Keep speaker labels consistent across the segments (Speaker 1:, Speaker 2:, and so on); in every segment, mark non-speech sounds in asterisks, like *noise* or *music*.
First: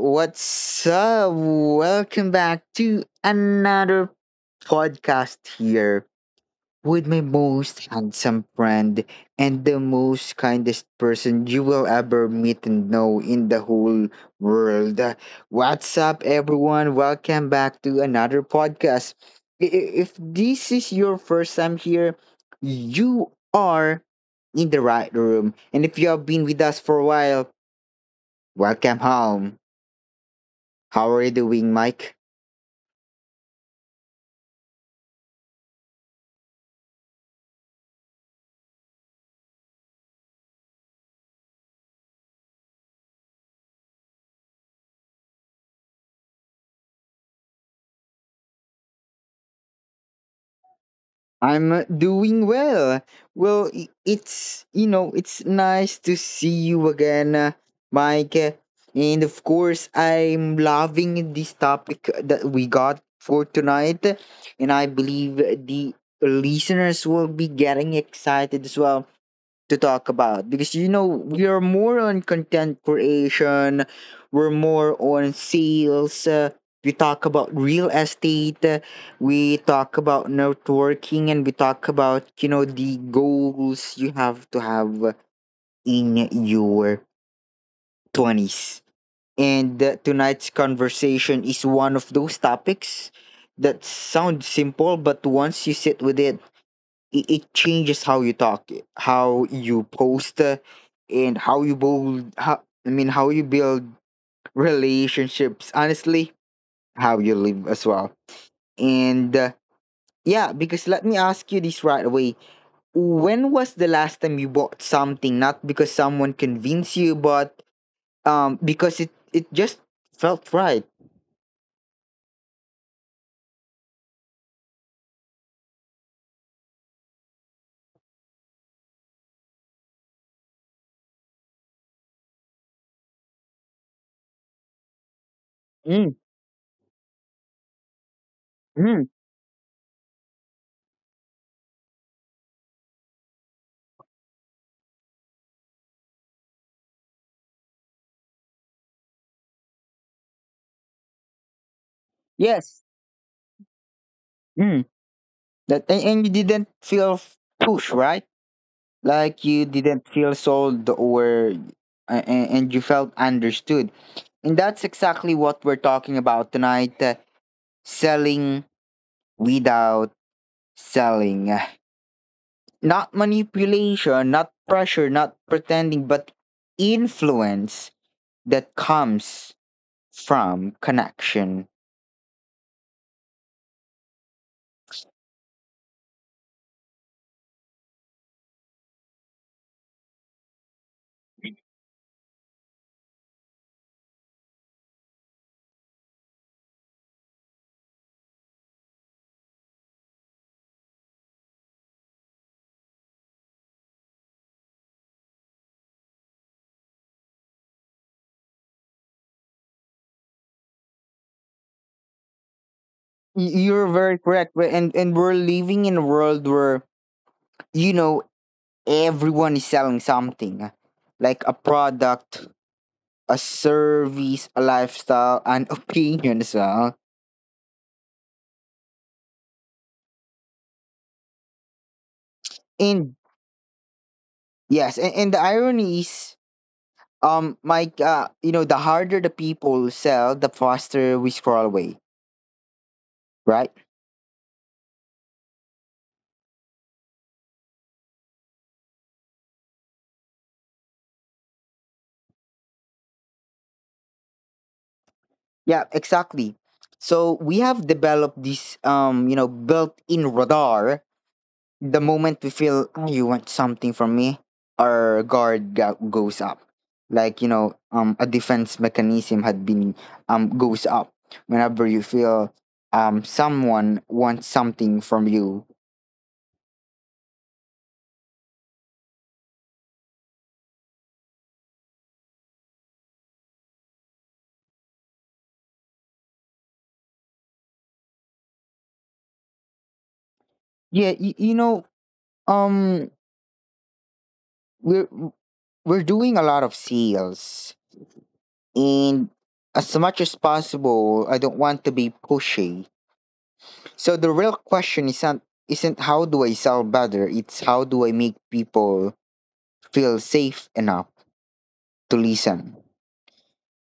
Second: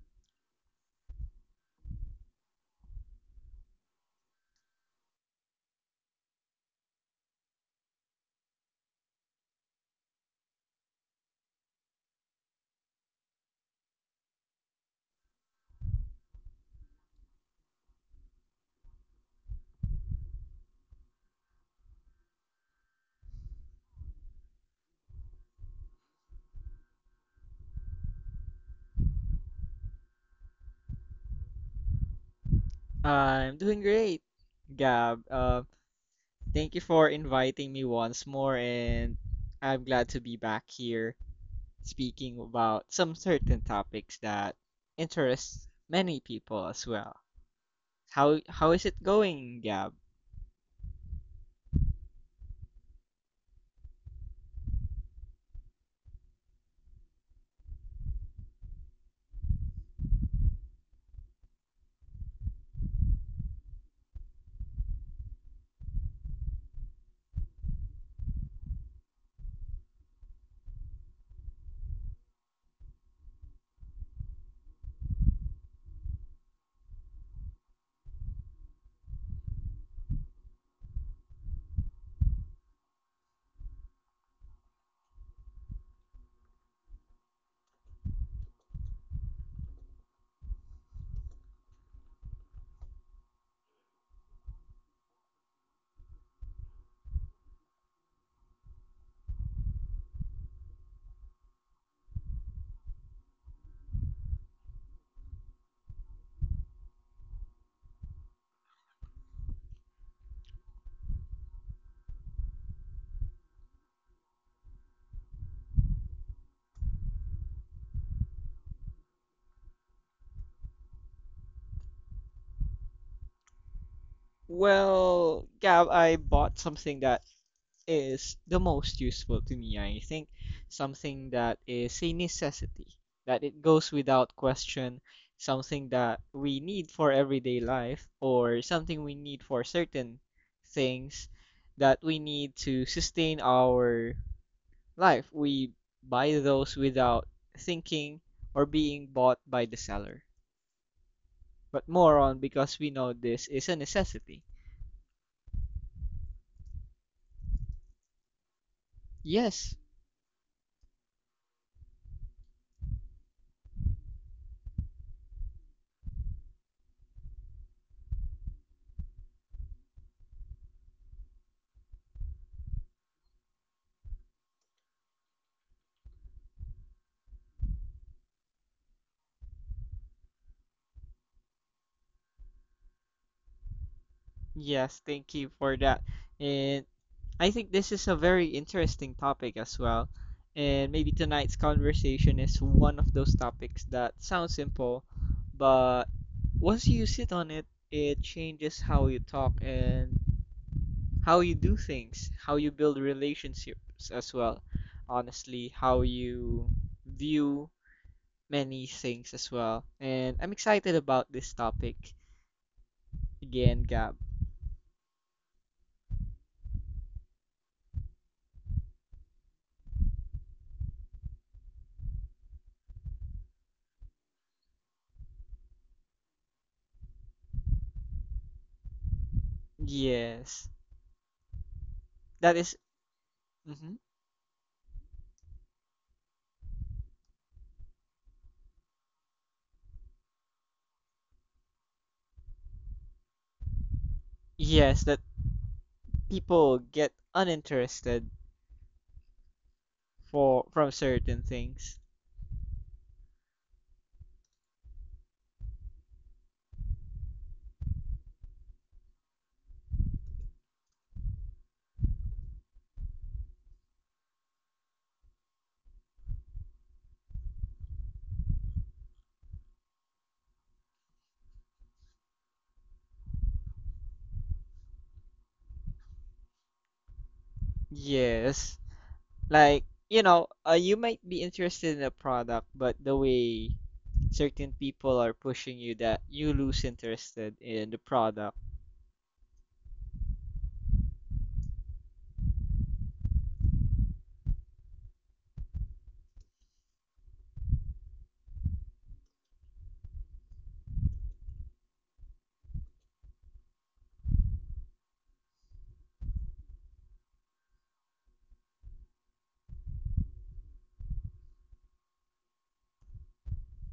Speaker 1: What's up? Welcome back to another podcast here with my most handsome friend and the most kindest person you will ever meet and know in the whole world. What's up, everyone? Welcome back to another podcast. If this is your first time here, you are in the right room. And if you have been with us for a while, welcome home. How are you doing, Mike?
Speaker 2: I'm doing great, Gab. Thank you for inviting me once more, and I'm glad to be back here speaking about some certain topics that interest many people as well. How is it going, Gab?
Speaker 1: I'm doing well. Well, it's nice to see you again, Mike. And of course, I'm loving this topic that we got for tonight. And I believe the listeners will be getting excited as well to talk about, because you know we are more on content creation, we're more on sales, we talk about real estate, we talk about networking, and we talk about, you know, the goals you have to have in your twenties. And tonight's conversation is one of those topics that sound simple, but once you sit with it, it changes how you talk, how you post, and how you build. How you build relationships. Honestly, how you live as well. And yeah, because let me ask you this right away. When was the last time you bought something? Not because someone convinced you, but because it just felt right.
Speaker 2: Well, Gab, I bought something that is the most useful to me. I think something that is a necessity, that it goes without question, something
Speaker 1: Mm,
Speaker 2: that we need for everyday life, or something
Speaker 1: mm,
Speaker 2: we need for certain things that we need to sustain our life. We buy those without thinking or being bought by the seller, but more on because
Speaker 1: yes.
Speaker 2: we know this is a necessity.
Speaker 1: Mm. That, and you didn't feel pushed, right? Like you
Speaker 2: Yes,
Speaker 1: didn't feel sold, or and you felt understood. And that's exactly what we're talking about tonight: selling without selling. Not manipulation, not pressure, not pretending, but influence that comes from connection.
Speaker 2: yes, Thank you for that. And I think this is a very interesting topic as well. And maybe tonight's conversation is one of those topics that sounds simple, but once you sit on it, it changes how you talk and how you do things, how you build relationships as well. Honestly, how you view many things as well. And I'm excited about this topic
Speaker 1: Y-
Speaker 2: again,
Speaker 1: You're
Speaker 2: Gab.
Speaker 1: very correct. And we're living in a world where, you know, everyone is selling something, like a product, a service, a lifestyle, an opinion as well.
Speaker 2: Yes. That is-
Speaker 1: And
Speaker 2: mhm.
Speaker 1: yes, and the irony is, Mike, you know, the harder the people sell, the faster we scroll away, right?
Speaker 2: Yes, that people get uninterested for from certain things.
Speaker 1: Yeah, exactly. So we have developed this, you know, built-in radar. The moment we feel, "Ah, you want something from me," our guard goes up. Like, you know, a defense mechanism had been, goes up whenever you feel someone wants something from you.
Speaker 2: Yes. Like, you know, you might be interested in a product, but the way certain people are pushing you that you lose interested in the product.
Speaker 1: Yeah, you know, um, we're we're doing a lot of sales, and as much as possible I don't want to be pushy. So the real question isn't how do I sell better, it's how do I make people feel safe enough to listen.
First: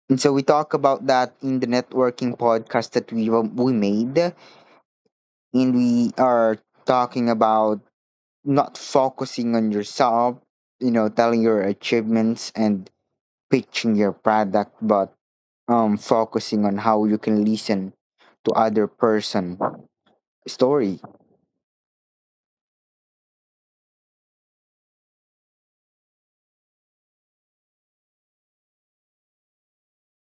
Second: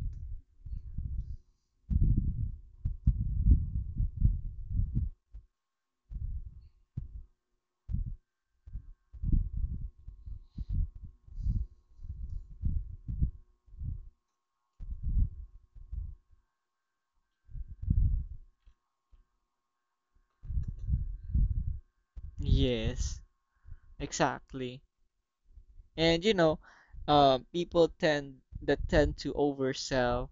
Speaker 1: And so we talk about that in the networking podcast that we made, and we are talking about not focusing on yourself, you know, telling your achievements and pitching your product, but focusing on how you can listen to other person story.
Speaker 2: Yes, exactly. And you know, people tend to oversell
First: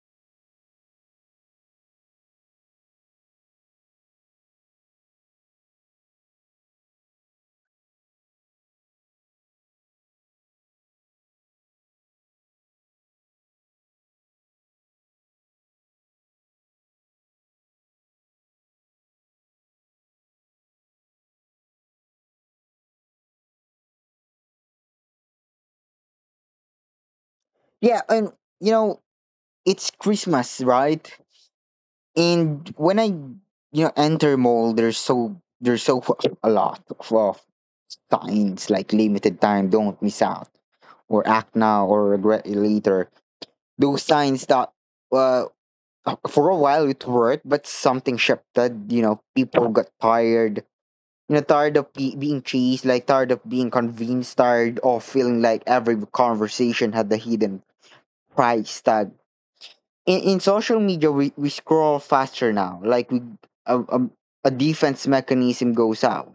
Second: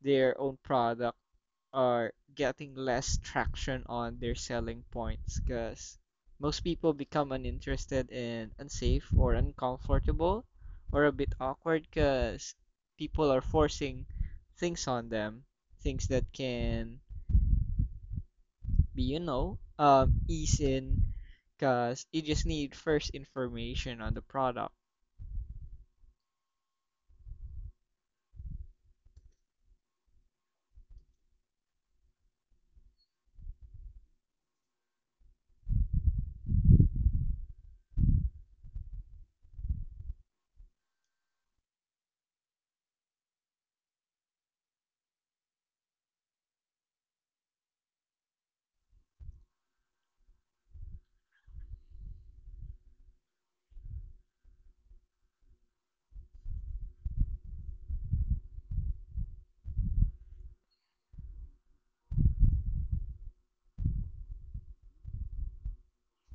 Speaker 2: their own product are getting less traction on their selling points because most people become uninterested and unsafe or uncomfortable or a bit awkward because people are forcing things on them, things that can be, ease in because you just need first information on the product.
Speaker 1: Yeah, and you know, it's Christmas, right? And when I, you know, enter mall, there's so, there's so *laughs* a lot of signs like limited time, don't miss out, or act now, or regret it later. Those signs that, uh, for a while it worked, but something shifted. You know, people got tired. You know, tired of being chased, like tired of being convinced, tired of feeling like every conversation had the hidden price tag. In social media we scroll faster now, like we, a, a, a defense mechanism goes out,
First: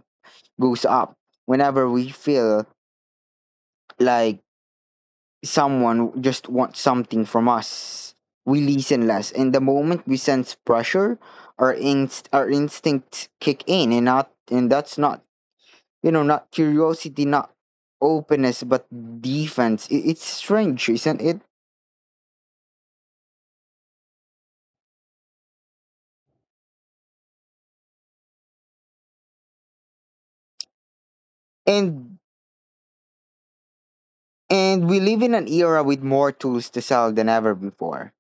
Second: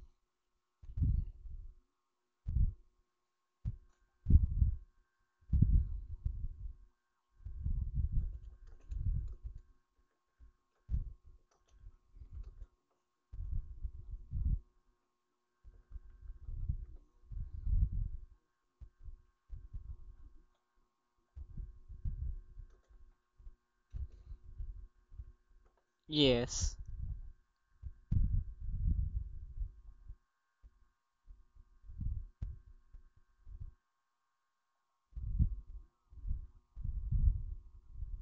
Speaker 1: goes up, whenever we feel like someone just wants something from us. We listen less, and the moment we sense pressure our instincts kick in, and not and that's not, you know, not curiosity, not openness, but defense. It's strange, isn't it?
Speaker 2: Yes,
Speaker 1: and and we live in an era with more tools to sell than ever before,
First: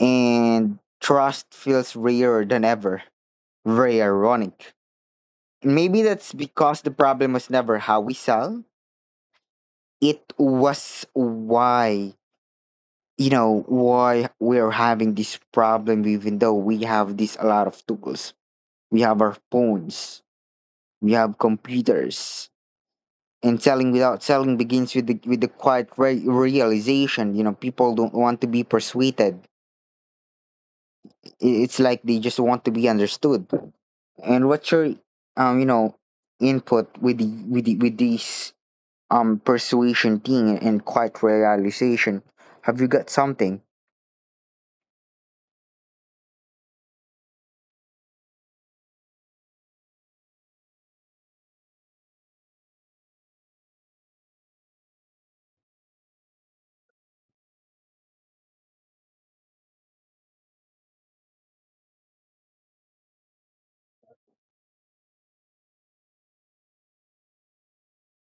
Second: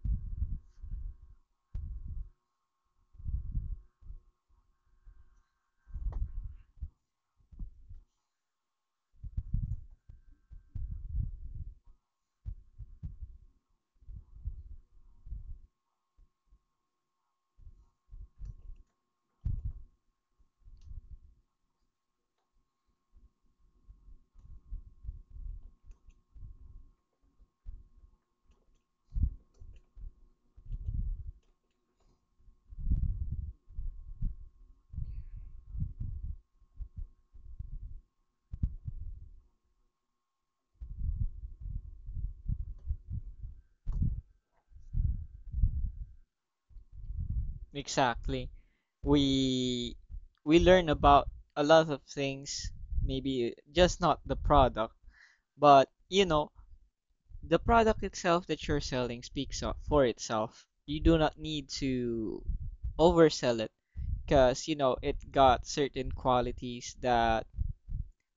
Speaker 1: and trust feels rarer than ever. Very ironic. Maybe that's because the problem was never how we sell. It was why, you know, why we're having this problem, even though we have this a lot of tools. We have our phones, we have computers. And selling without selling begins with the quiet realization, you know, people don't want to be persuaded. I- It's like they just want to be understood. And what's your, you know, input with the with the, with these persuasion thing and quiet realization? Have you got something?
Speaker 2: exactly. We we learn about a lot of things, maybe just not the product. But, you know, the product itself that you're selling speaks for itself. You do not need to oversell it because, you know, it got certain qualities that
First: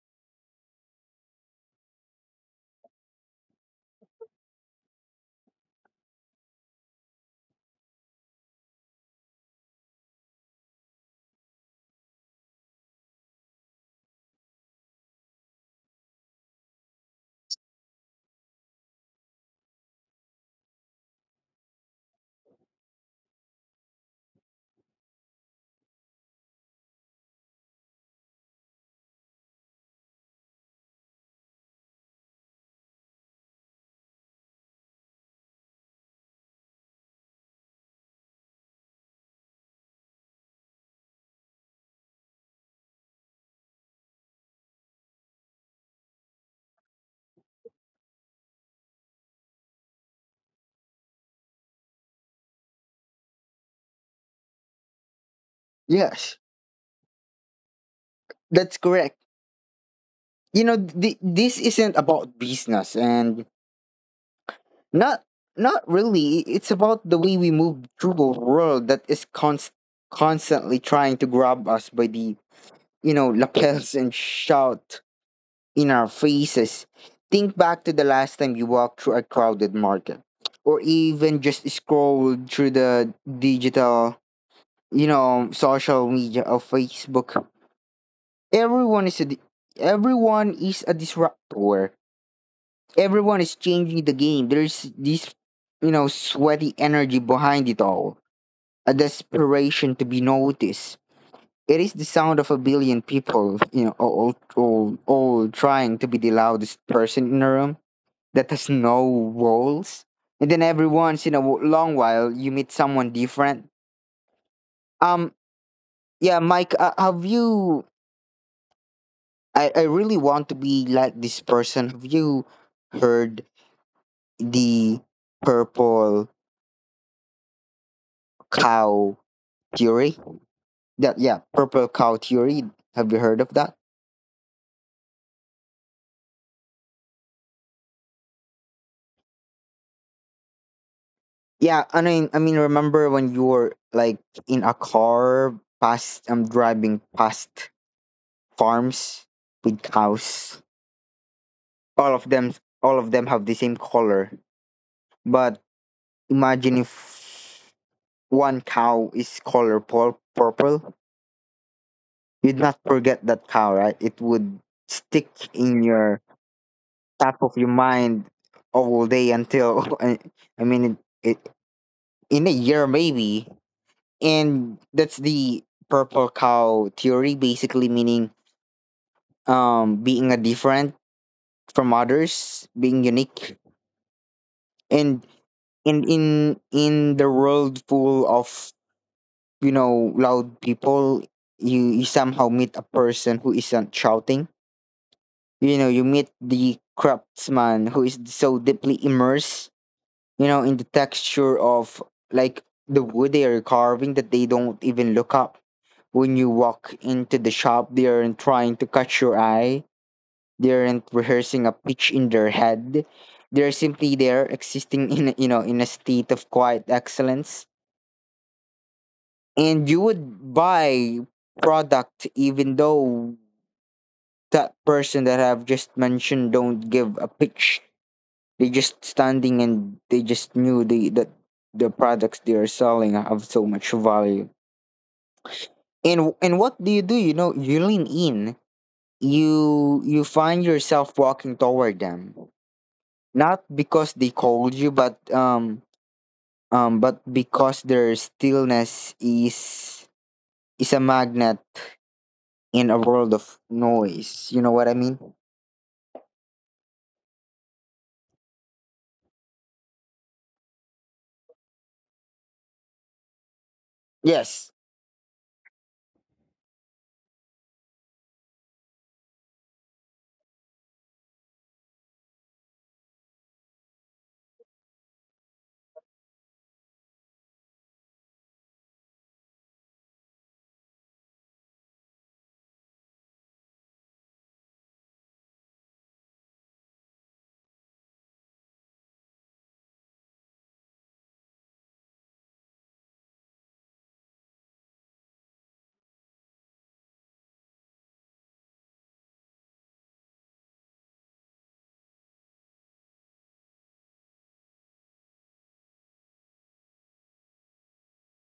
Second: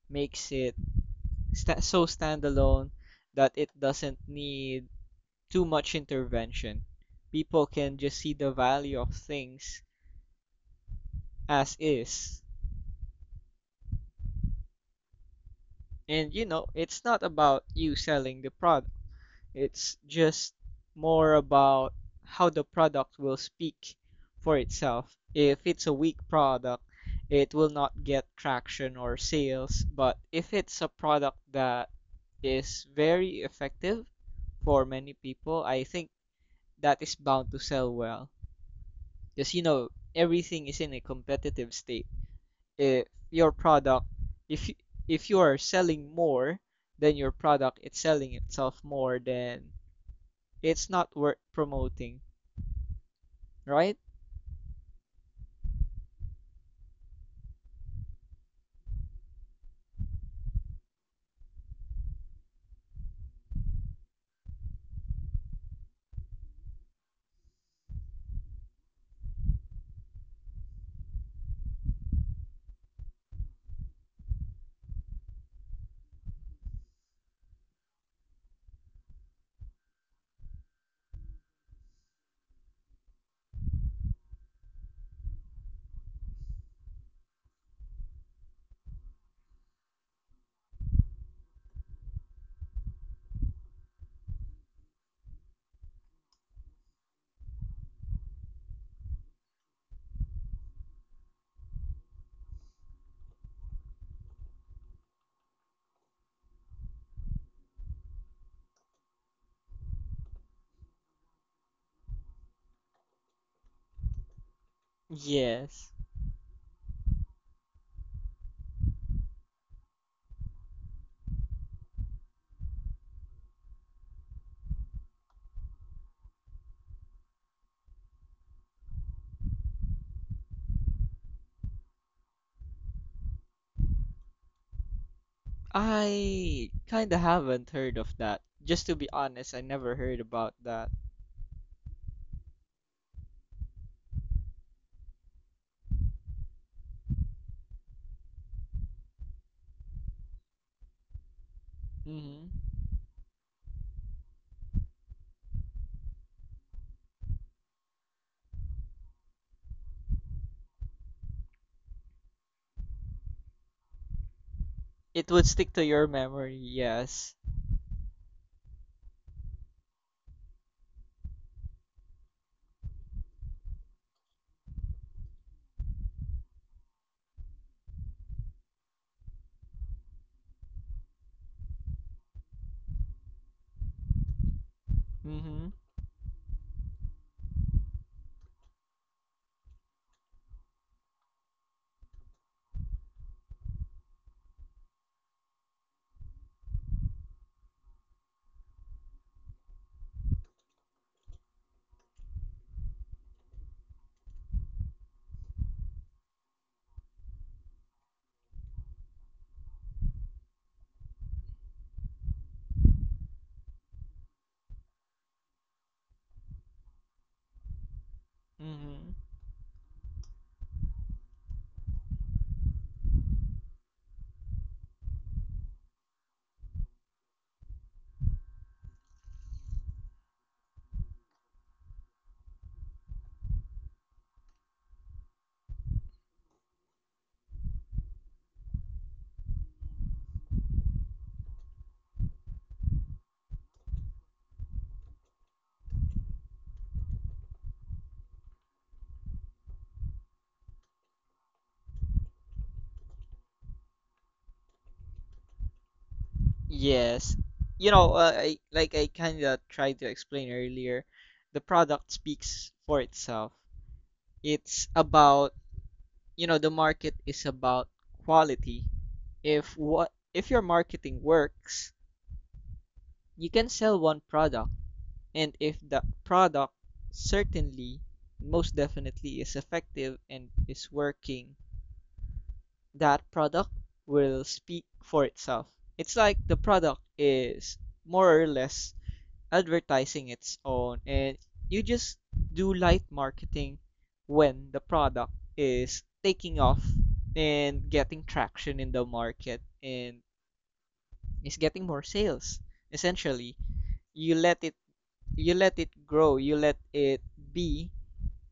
Speaker 2: makes it sta so standalone that it doesn't need too much intervention. People can just see the value of things as is. And, you know, it's not about you selling the prod. It's just more about how the product will speak for itself. If it's a weak product, it will not get traction or sales. But if it's a product that is very effective for many people, I think that is bound to sell well. Because you know, everything is in a competitive state. If your product, if you, if you are selling more, then your product is selling itself more, then it's not worth promoting, right?
Speaker 1: Yes, that's correct. You know, this isn't about business, and not not really. It's about the way we move through the world, that is constantly trying to grab us by the, you know, lapels and shout in our faces. Think back to the last time you walked through a crowded market, or even just scrolled through the digital, you know, social media of Facebook. Everyone is a disruptor. Everyone is changing the game. There's this, you know, sweaty energy behind it all. A desperation to be noticed. It is the sound of a billion people, you know, all trying to be the loudest person in a room that has no walls. And then every once in a long while, you meet someone different. Um,
Speaker 2: Yes.
Speaker 1: yeah, Mike, have you? I really want to be like this person. Have you heard the purple cow theory? That, yeah, purple cow theory. Have you heard of that?
Speaker 2: I kinda haven't heard of that. Just to be honest, I never heard about that.
Speaker 1: Yeah, remember when you were like in a car past? I'm driving past farms with cows, all of
Speaker 2: Mm-hmm.
Speaker 1: them all of them have the same color. But imagine if one cow is color purple, you'd not forget that cow, right? It would stick
Speaker 2: It would stick
Speaker 1: in
Speaker 2: to your
Speaker 1: your
Speaker 2: memory, yes.
Speaker 1: top of your mind all day, until *laughs* it, it, in a year maybe. And that's the purple cow theory, basically meaning being a different from others, being unique. and
Speaker 2: Mm-hmm.
Speaker 1: and in the world full of, you know, loud people, you somehow meet a person who isn't shouting. You know, you meet the craftsman who is so deeply immersed, you know, in the texture of like the wood they are carving, that they don't even look up when you walk into the shop. They aren't trying to catch your eye, they aren't rehearsing a pitch in their head, they're simply there, existing in a- you know, in a state of quiet excellence.
Speaker 2: Mm-hmm.
Speaker 1: And you would buy product, even though that person that I've just mentioned don't give a pitch. They just standing, and they just knew the that the products they are selling have so much value. And what do? You know, you lean in. You find yourself walking toward them, not because they called you, but because their stillness is a magnet in a world of noise. You know what I mean?
Speaker 2: Yes. You know, I, like I kinda tried to explain earlier, the product speaks for itself.
Speaker 1: Yes,
Speaker 2: It's about, you know, the market is about quality. If your marketing works, you can sell one product. And if the product certainly most definitely is effective and is working, that product will speak for itself. It's like the product is more or less advertising its own, and you just do light marketing when the product is taking off and getting traction in the market and is getting more sales. Essentially, you let it you let it grow, you let it be,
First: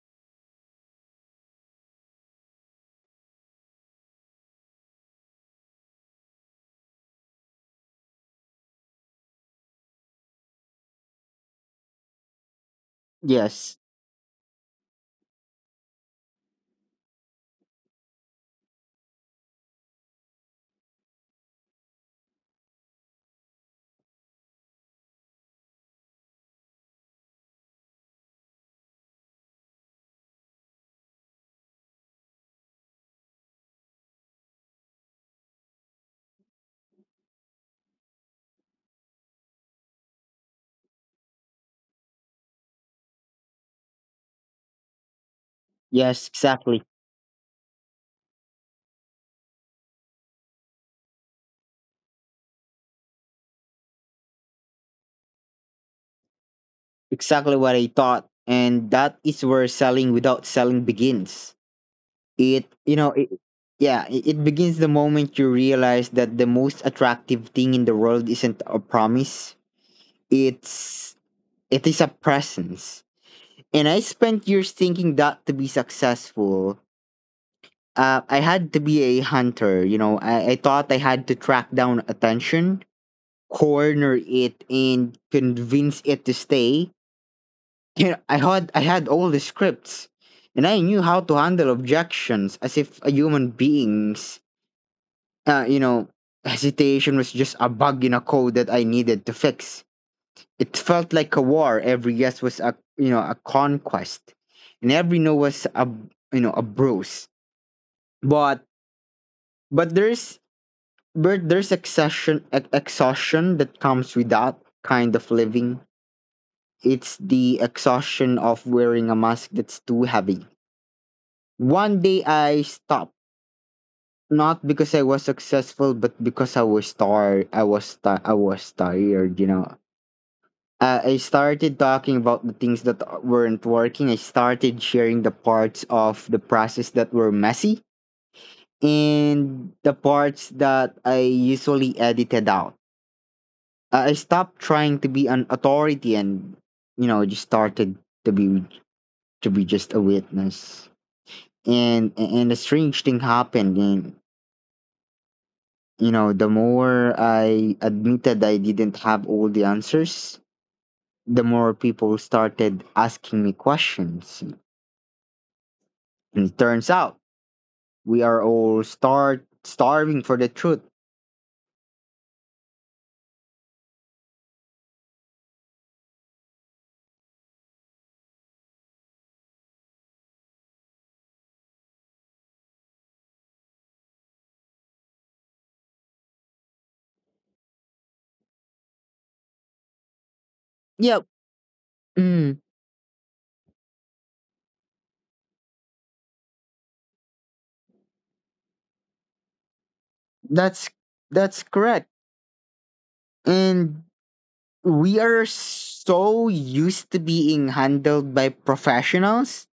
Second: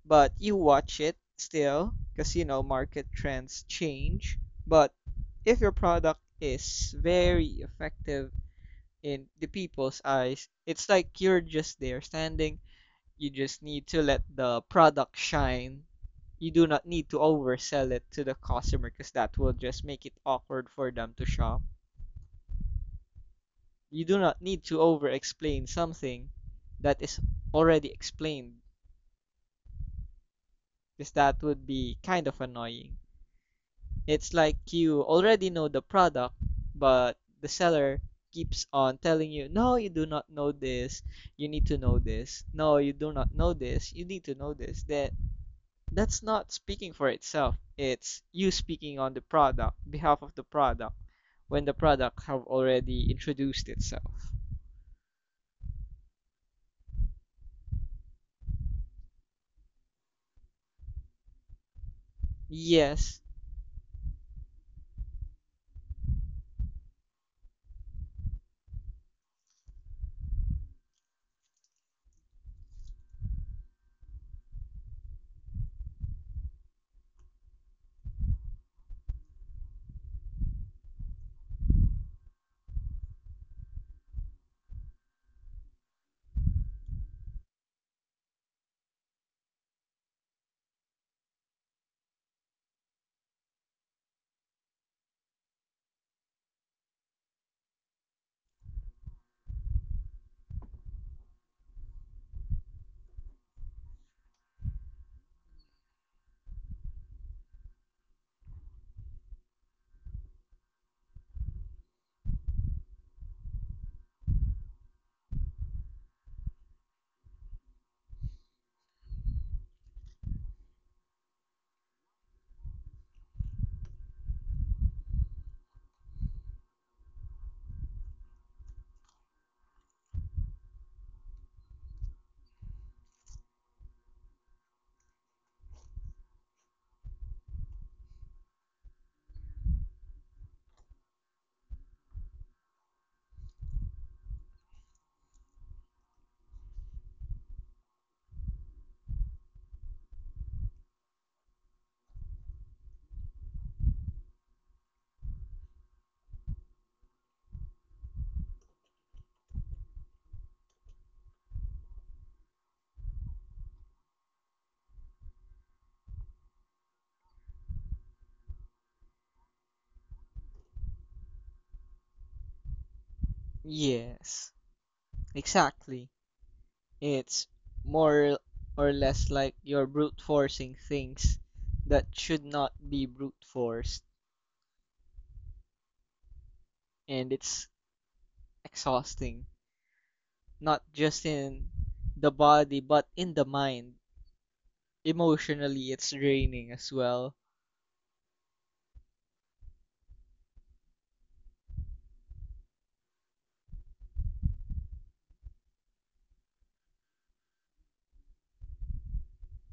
Speaker 2: but you watch it still because you know market trends change. But if your product is very effective in the people's eyes, it's like you're just there standing. You just
Speaker 1: yes,
Speaker 2: need to let the product shine. You do not need to oversell it to the customer because that will just make it awkward for them to shop. You do not need to over explain something that is already explained because that would be kind of annoying. It's like you already know the product, but the seller keeps on telling you, no, you do not know this. You need to know this. No, you do not know this. You need to know this. That's
Speaker 1: yes,
Speaker 2: not
Speaker 1: exactly.
Speaker 2: speaking for itself. It's you speaking on the product, behalf of the product, when the product have already introduced itself.
Speaker 1: Exactly what I thought. And that is where selling without selling begins. It, you know,
Speaker 2: Yes.
Speaker 1: it, yeah, it begins the moment you realize that the most attractive thing in the world isn't a promise, it's it is a presence. And I spent years thinking that to be successful, I had to be a hunter. You know, I thought I had to track down attention, corner it, and convince it to stay. You know, I had all the scripts, and I knew how to handle objections as if a human being's you know, hesitation was just a bug in a code that I needed to fix. It felt like a war. Every yes was a, you know, a conquest, and every no was a, you know, a bruise. But but there's there's exhaustion, exhaustion that comes with that kind of living. It's the exhaustion of wearing a mask that's too heavy. One day I stopped, not because I was successful, but because I was tired. I was tired, you know. I started talking about the things that weren't working. I started sharing the parts of the process that were messy, and the parts that I usually edited out. I stopped trying to be an authority, and you know just started to be just a witness. And a strange thing happened. And you know, the more I admitted I didn't have all the answers, the more people started asking me questions. And it turns out we are all start starving for the truth.
Speaker 2: Yes. Exactly. It's more or less like you're brute forcing things that should not be brute forced, and it's exhausting, not just
Speaker 1: Yep.
Speaker 2: in the
Speaker 1: mm,
Speaker 2: body but in the mind. Emotionally, it's draining as well.
Speaker 1: that's correct. And we are so used to being handled by professionals,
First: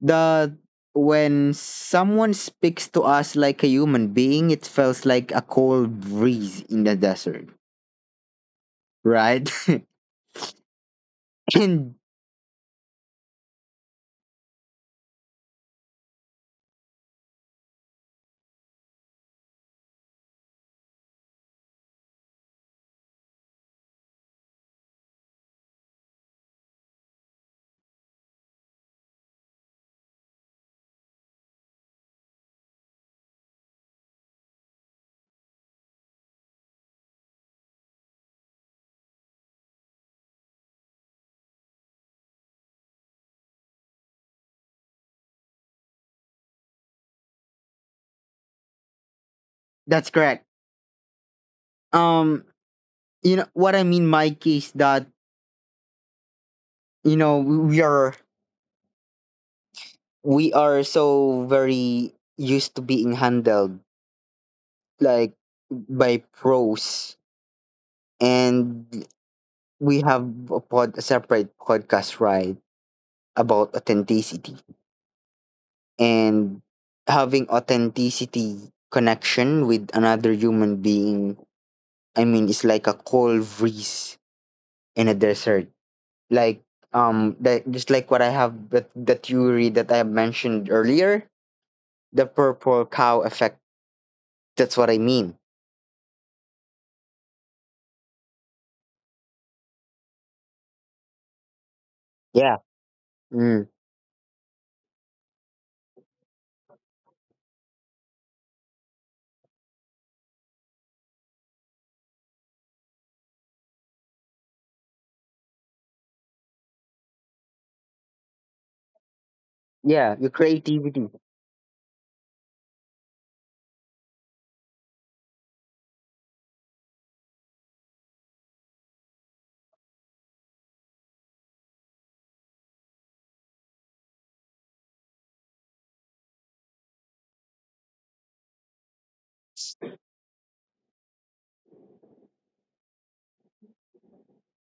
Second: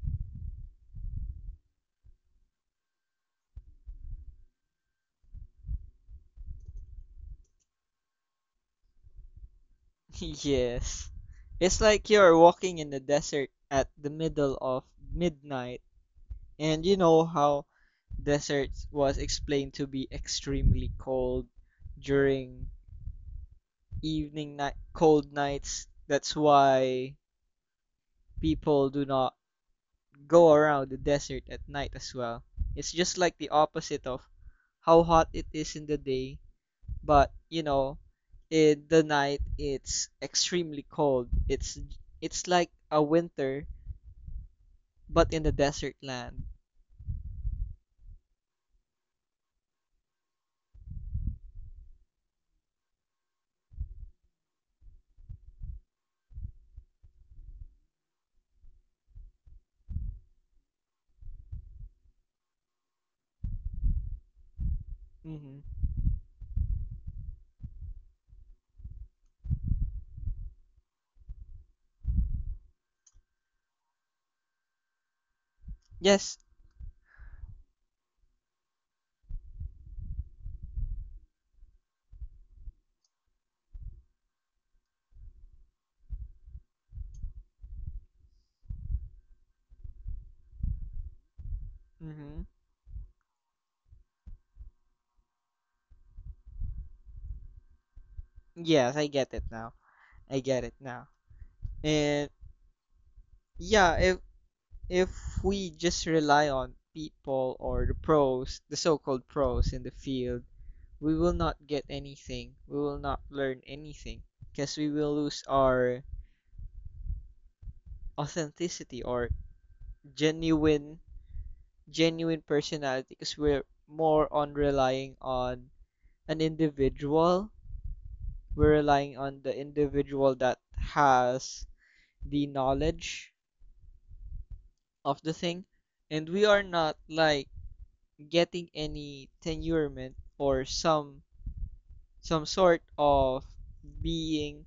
Speaker 1: the when someone speaks to us like a human being, it feels like a cold breeze in the desert, right?
Speaker 2: *laughs* Yes.
Speaker 1: *laughs*
Speaker 2: It's
Speaker 1: And
Speaker 2: like you're walking in the desert at the middle of midnight, and you know how desert was explained to be extremely cold during evening night cold nights. That's why people do not go around the desert at night as well. It's just like the opposite of how hot it is in the day, but you know, in the night it's extremely cold. It's like a winter but in the desert land.
Speaker 1: that's correct. Um, you know what I mean, Mike, is that you know we are we are so very used to being handled, like,
Speaker 2: Hmm.
Speaker 1: by pros, and we have a separate podcast, right, about authenticity
Speaker 2: Yes.
Speaker 1: and having authenticity connection with another human being. I mean, it's like a cold breeze in a desert, like, that, just like what I have that the theory that I have mentioned earlier, the
Speaker 2: Hmm.
Speaker 1: purple cow effect. That's what I mean.
Speaker 2: Yes, I get it now. I get it now. And
Speaker 1: Yeah. Mm.
Speaker 2: yeah, if we just rely on people or the pros, the so-called pros in the field, we will not get anything. We will not learn anything because we will lose our authenticity or
Speaker 1: Yeah, your
Speaker 2: genuine
Speaker 1: creativity.
Speaker 2: genuine personality because we're more on relying on an individual. We're relying on the individual that has the knowledge of the thing, and we are not like getting any tenurement or some sort of being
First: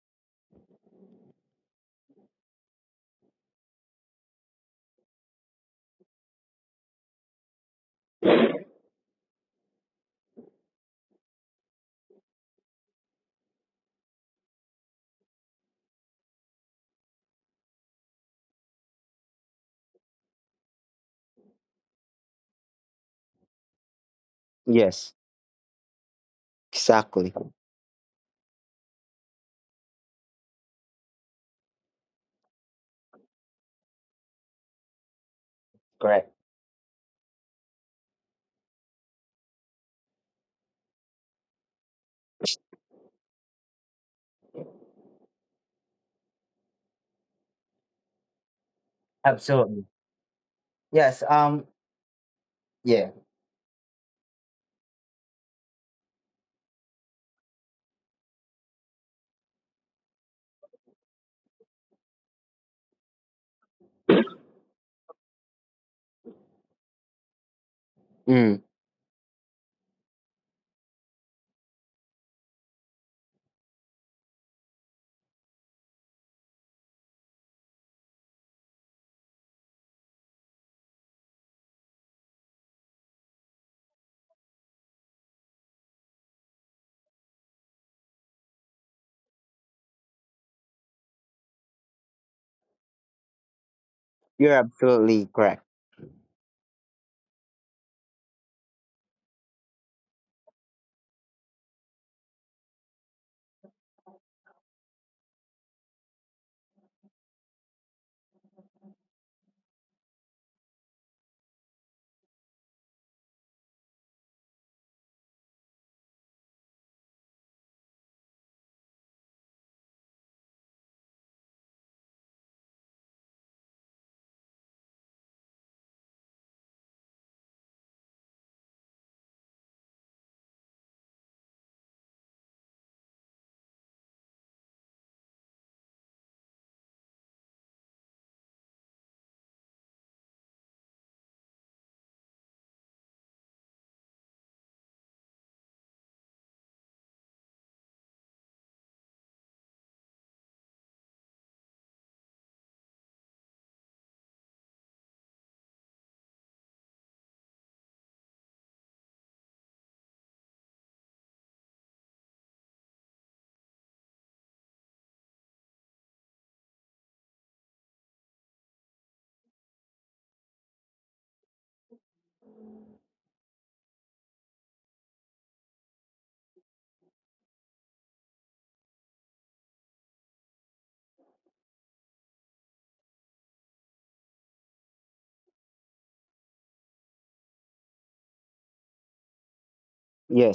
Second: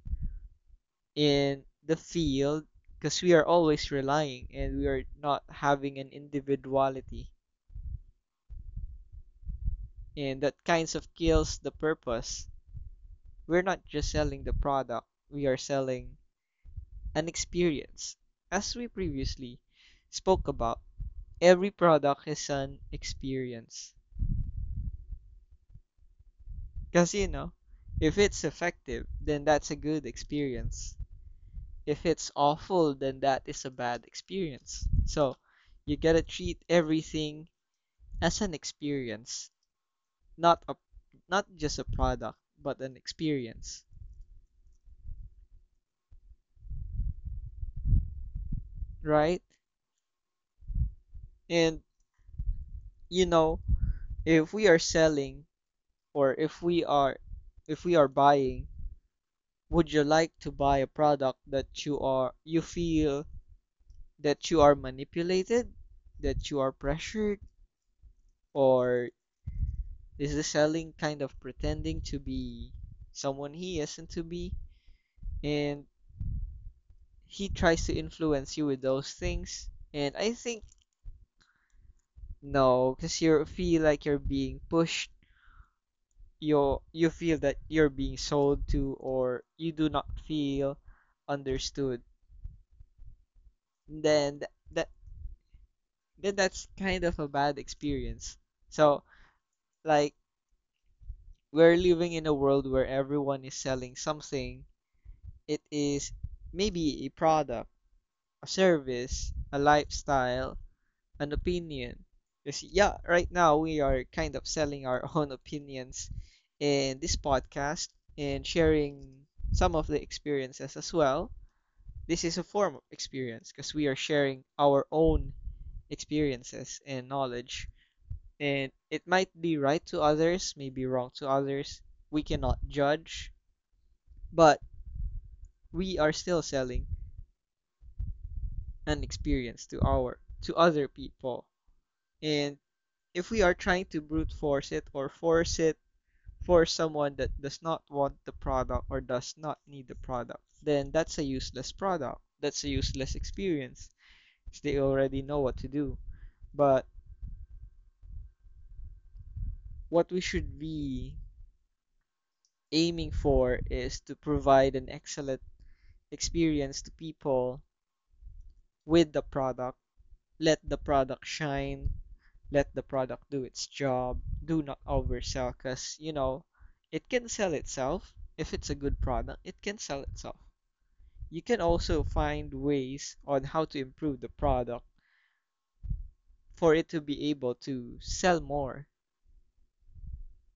Speaker 2: in the field because we are always relying and we are not having an individuality, and that kinds of kills the purpose. We're not just selling the product, we are selling an experience. As we previously spoke about, every product is an experience
Speaker 1: Yes,
Speaker 2: because you
Speaker 1: exactly.
Speaker 2: know, if it's effective then that's a good experience. If it's awful, then that is a bad experience. So you gotta
Speaker 1: Correct.
Speaker 2: treat everything as an experience, not a not just a product, but an experience, right?
Speaker 1: Absolutely. Yes.
Speaker 2: And
Speaker 1: Yeah.
Speaker 2: you know, if we are selling or if we are buying, would you like to buy a product that you are you feel that you are manipulated, that you are pressured,
Speaker 1: Mm.
Speaker 2: or this is selling kind of pretending to be someone he isn't to be, and he tries to influence you with those things? And I think no, because you feel like you're being pushed. You feel that you're being sold to, or you do not feel understood. Then th-
Speaker 1: You're
Speaker 2: that
Speaker 1: absolutely correct.
Speaker 2: then that's kind of a bad experience. So like we're living in a world where everyone is selling something. It is maybe a product, a service, a lifestyle, an opinion. Because, yeah, right now we are kind of selling our *laughs* own opinions in this podcast and sharing some of the experiences as well. This is a form of experience because we are sharing our own experiences and knowledge. And it might be right to others, maybe wrong to others. We cannot judge, but we are still selling an experience to our to other people. And if we are trying to brute force it or force it for someone that does not want the product or does not need the product, then that's a useless product. That's a useless experience. They already know what to do. But what we should be aiming for is to provide an excellent experience to people with the product. Let the product shine. Let the product do its job. Do not oversell because, you know, it can sell itself. If it's a good product, it can sell itself. You can also find ways on how to improve the product for it to be able to sell more,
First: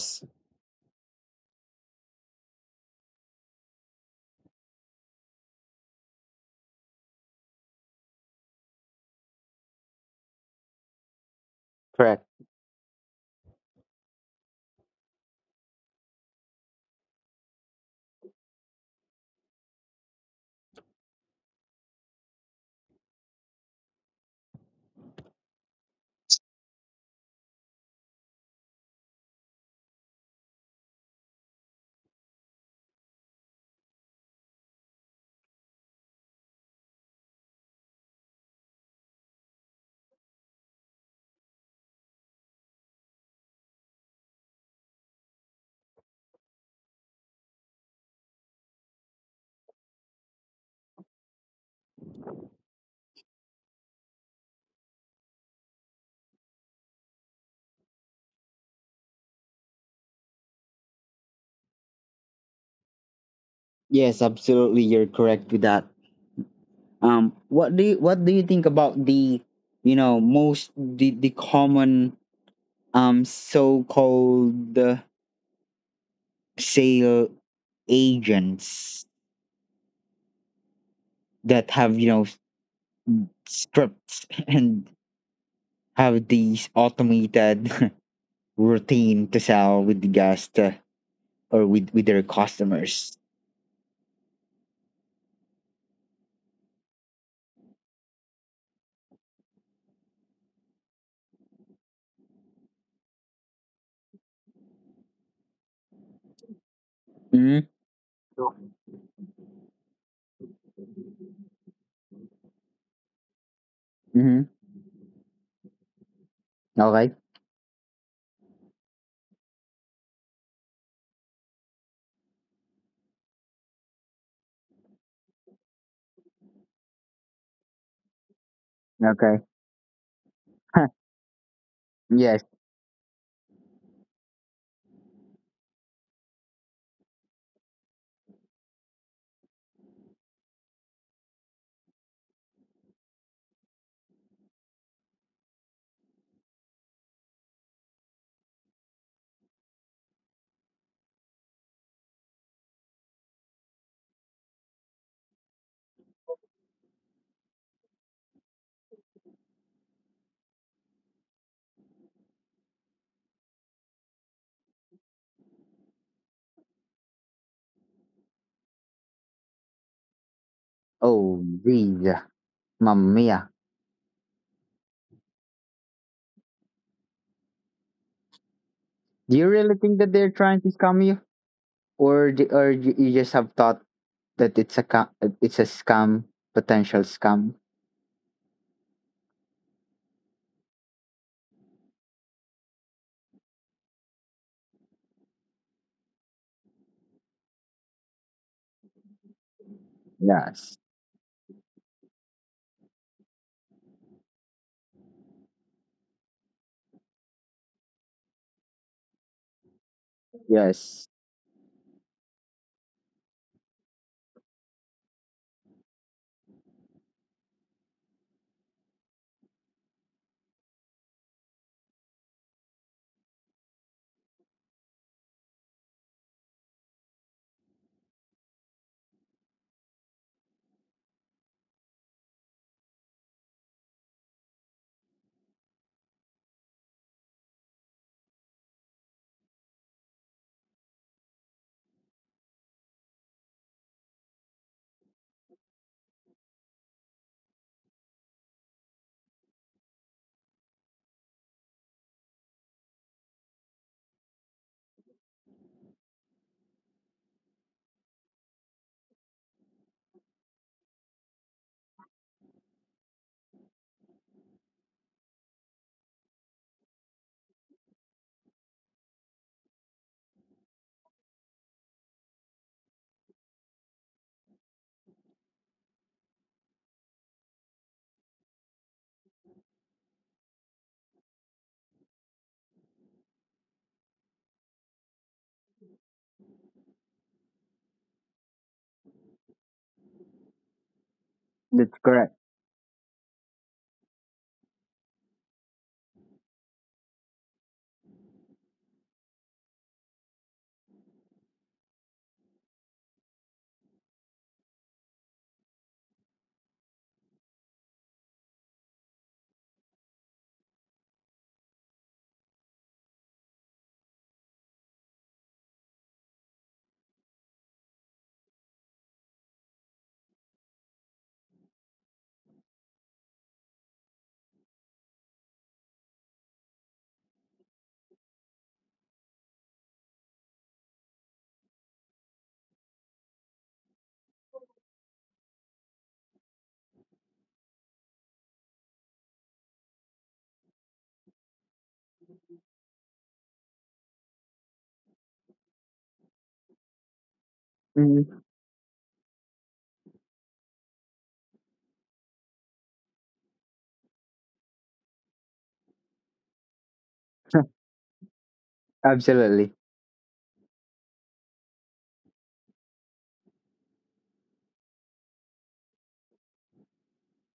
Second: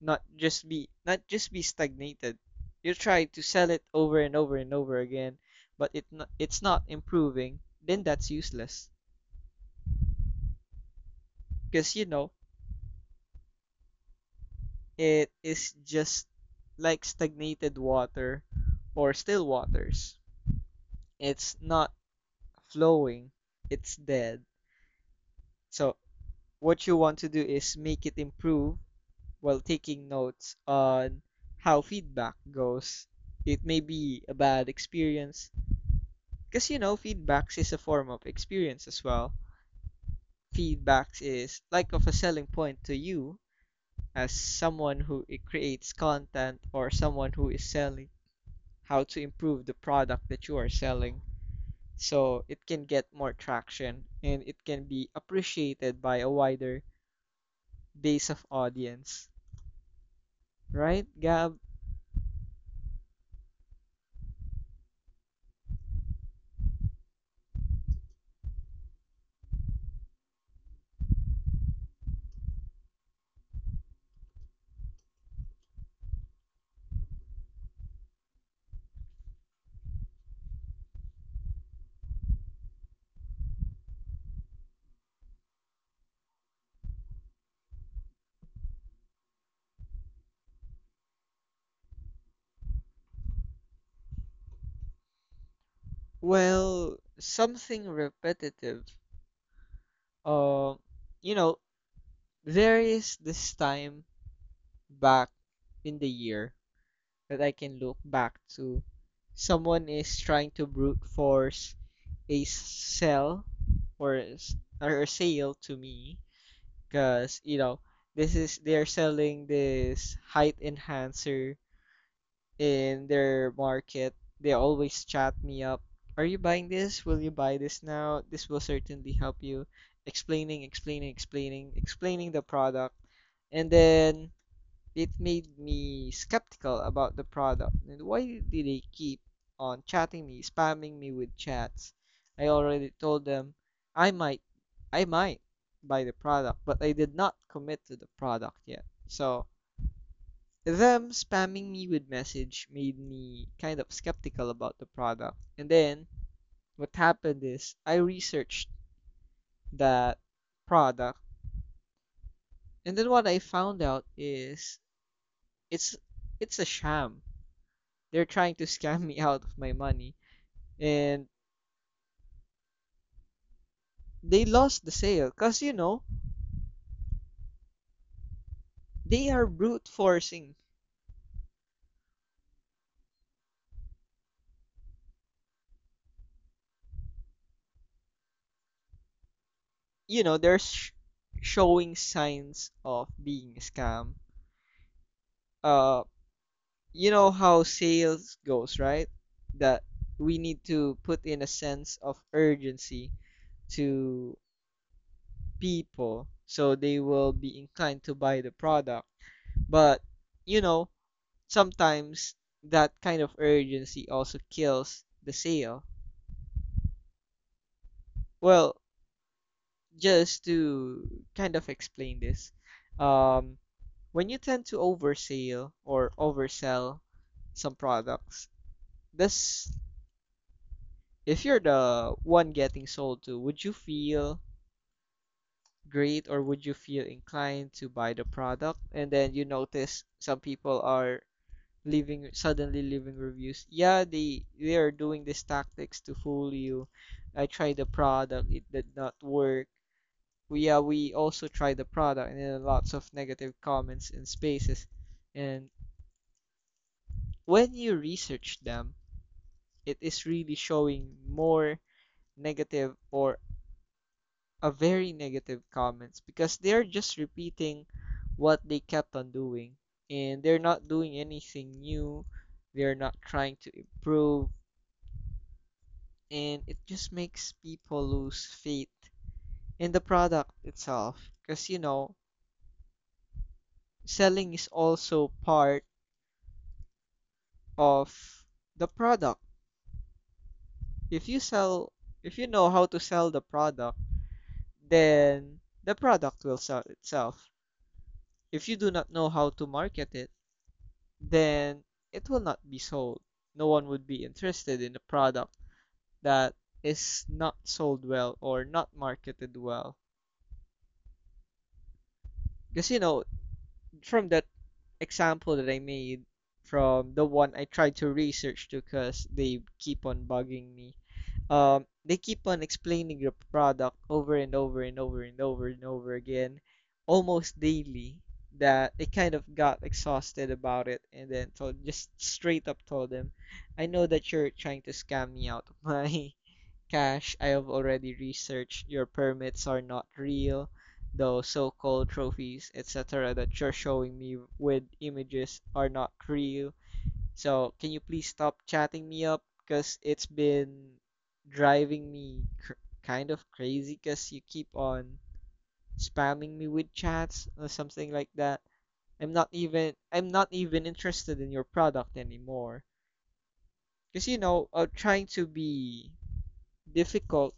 Speaker 2: not just be not just be stagnated. You try to sell it over and over and over again, but it's not improving, then that's useless. Because you
Speaker 1: Correct.
Speaker 2: know, it is just like stagnated water or still waters. It's not flowing, it's dead. So, what you want to do is make it improve while taking notes on how feedback goes. It may be a bad experience because you know feedbacks is a form of experience as well. Feedbacks is like of a selling point to you as someone who creates content or someone who is selling how to improve the product that you are selling so it can get more traction and it can be appreciated by a wider base of audience, right, Gab?
Speaker 1: Yes, absolutely, you're correct with that. What do you think about the, most — the common, so called, sale agents that have, scripts *laughs* and have these automated *laughs* routine to sell with the guest, or with their customers?
Speaker 2: Well, something repetitive. um you know, there is this time back in the year that I
Speaker 1: Mm-hmm.
Speaker 2: can look back to. Someone is trying to brute force a sell
Speaker 1: Mm-hmm.
Speaker 2: or a sale to me
Speaker 1: Okay.
Speaker 2: because you know this is they're selling this height enhancer in their market. They always chat me up. Are you buying this? Will you buy this now? This will certainly help
Speaker 1: Okay.
Speaker 2: you. Explaining, explaining, explaining,
Speaker 1: *laughs*
Speaker 2: explaining the
Speaker 1: Yes.
Speaker 2: product, and then it made me skeptical about the product and why did they keep on chatting me, spamming me with chats? I already told them I might I might buy the product, but I did not commit to the product yet. So them spamming me with message made me kind of skeptical about the product. And then what happened is I researched that product, and then what I found out is it's it's a sham. They're trying to scam me out of my money, and
Speaker 1: Oh, geez. Mamma mia.
Speaker 2: they lost the sale because, you know, they
Speaker 1: Do
Speaker 2: are
Speaker 1: you really
Speaker 2: brute
Speaker 1: think that they're
Speaker 2: forcing.
Speaker 1: trying to scam you? Or or you just have thought that it's it's a scam, potential scam?
Speaker 2: You know, showing signs of being a scam. uh you know how sales goes, right? That we need
Speaker 1: Yes.
Speaker 2: to put in a sense of urgency to people so they will be inclined to buy the product. But, you know,
Speaker 1: Yes,
Speaker 2: sometimes that kind of urgency also kills the sale. Well, just to kind of explain this, um, when you tend to oversell or oversell some products, this if you're the one getting sold to, would you feel great, or would you feel inclined to buy the product? And then you notice some people are leaving, suddenly leaving reviews. Yeah, they are doing these tactics to fool you. I tried the product, it did not work. We, yeah, we also tried the product, and then lots of negative comments and spaces. And when you research them, it is really showing more negative, or a very negative comments, because they're just repeating what they kept on doing, and they're not doing anything new. They're not trying to improve, and it just makes people lose faith in the product itself. Because, you know, selling is also part of the product. If you
Speaker 1: that's
Speaker 2: sell,
Speaker 1: correct.
Speaker 2: if you know how to sell the product, then the product will sell itself. If you do not know how to market it, then it will not be sold. No one would be interested in a product that is not sold well or not marketed well. Because, you know, from that example that I made, from the one I tried to research to, because they keep on bugging me. They keep on explaining your product over and over and over and over and over again, almost daily, that they kind of got exhausted about it, and then so just straight up told them, I know that you're trying to scam me out of my *laughs* cash. I have already researched, your permits are not real. Those so-called trophies, etc., that you're showing me with images are not real. So, can you please
Speaker 1: Mhm.
Speaker 2: stop chatting me up? Because it's been driving me cr kind of crazy, because you keep on spamming me with chats or
Speaker 1: *laughs*
Speaker 2: something like that.
Speaker 1: Absolutely,
Speaker 2: I'm not even interested in your product anymore. Because, you know, trying to be difficult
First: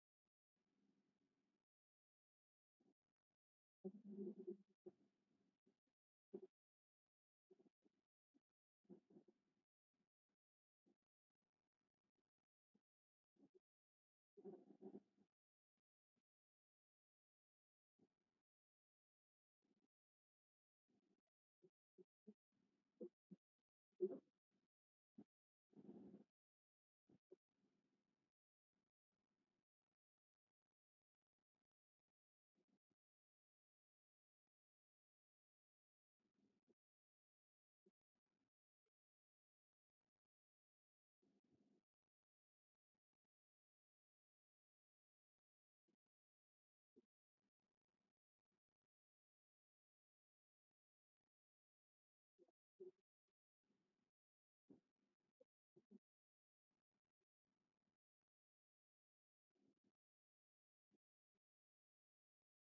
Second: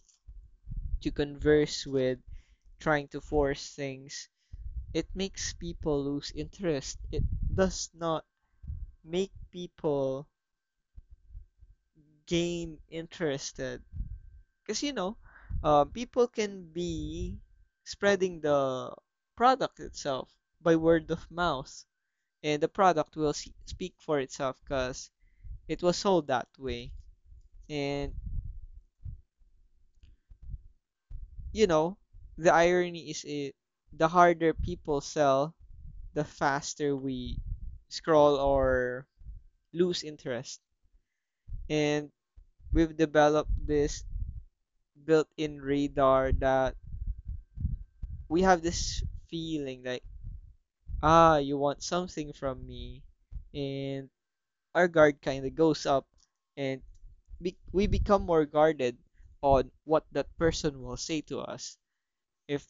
Speaker 2: to converse with, trying to force things, it makes people lose interest. It does not make people gain interested. Because, you know, people can be spreading the product itself by word of mouth, and the product will speak for itself because it was sold that way. And, you know, the irony is it, the harder people sell, the faster we scroll or lose interest. And we've developed this built-in radar that we have this feeling that, ah, you want something from me. And our guard kind of goes up, and we become more guarded on what that person will say to us. If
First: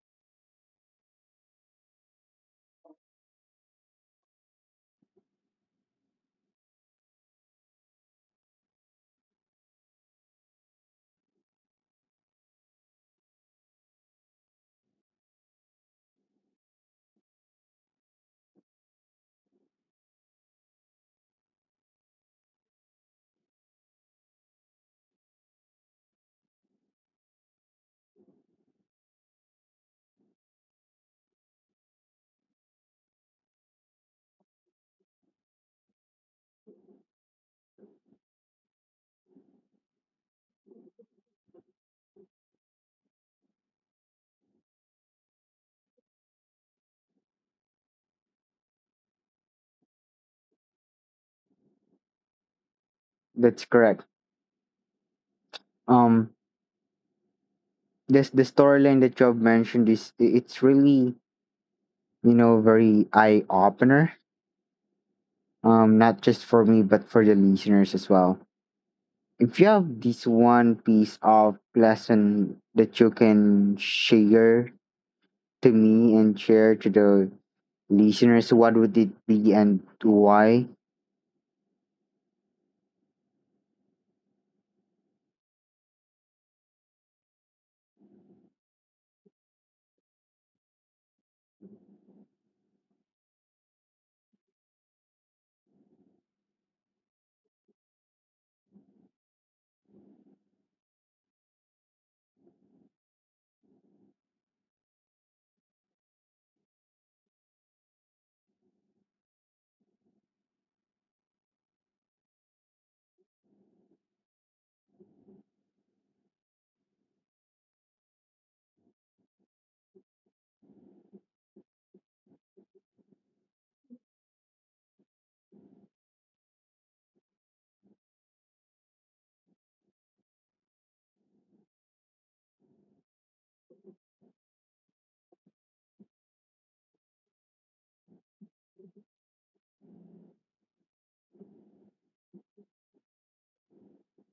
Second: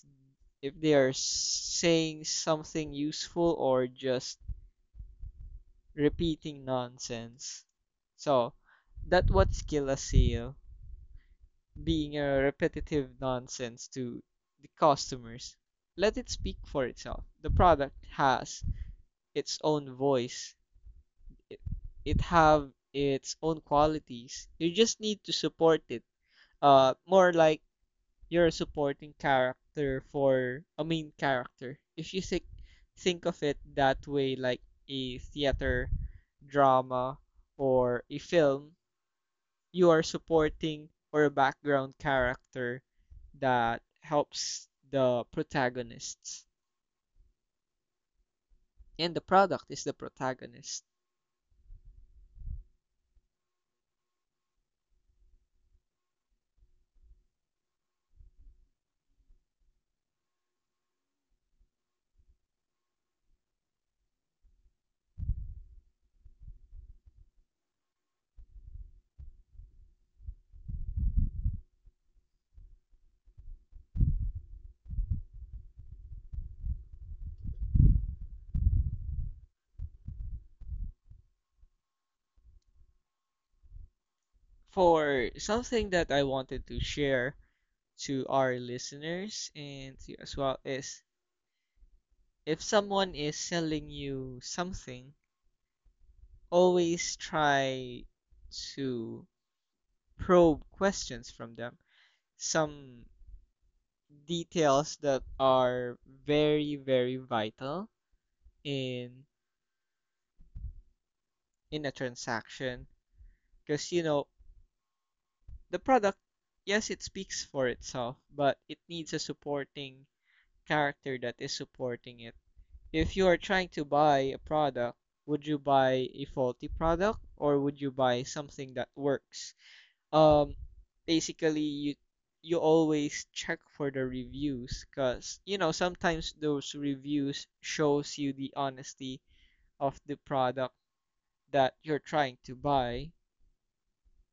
Speaker 2: they are saying something useful or just repeating nonsense. So, that what skill a sale being a repetitive nonsense to the customers. Let it speak for itself. The product has its own voice. it, it have its own qualities. You just need to support it. More like you're a supporting character for a main character. If you think of it that way, like a theater drama or a film, you are supporting or a background character that helps the protagonists. And the product is the protagonist.
Speaker 1: that's correct. um this, the storyline that you have mentioned, is it's really, very eye opener, not just for me but for the listeners as well. If you have this one piece of lesson that you can share to me and share to the listeners, what would it be and why?
Speaker 2: For something that I wanted to share to our listeners and to you as well is, if someone is selling you something, always try to probe questions from them. Some details that are very, very vital in a transaction, because, you know, the product, yes, it speaks for itself, but it needs a supporting character that is supporting it. If you are trying to buy a product, would you buy a faulty product, or would you buy something that works? Um, Basically, you always check for the reviews, because, you know, sometimes those reviews shows you the honesty of the product that you're trying to buy,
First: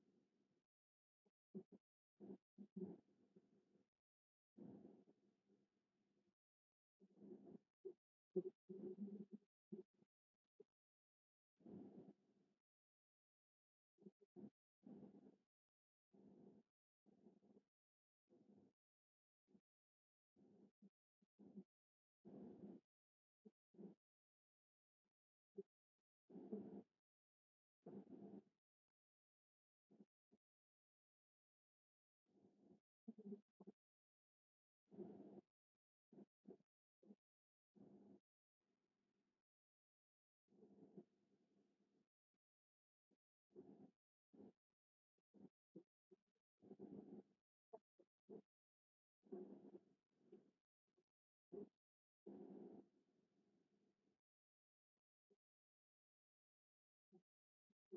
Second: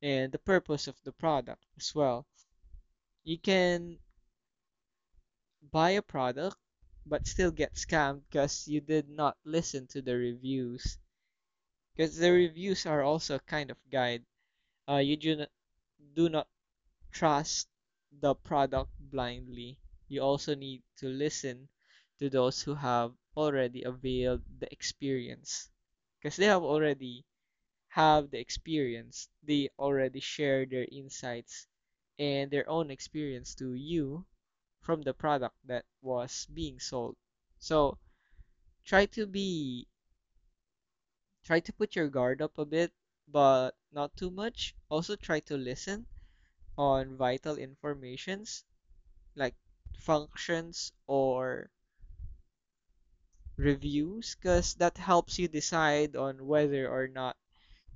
Speaker 2: and the purpose of the product as well. You can buy a product but still get scammed because you did not listen to the reviews, because the reviews are also kind of guide. You do not trust the product blindly. You also need to listen to those who have already availed the experience, because they have already have the experience. They already share their insights and their own experience to you from the product that was being sold. So try to be, try to put your guard up a bit, but not too much. Also, try to listen on vital informations like functions or reviews, because that helps you decide on whether or not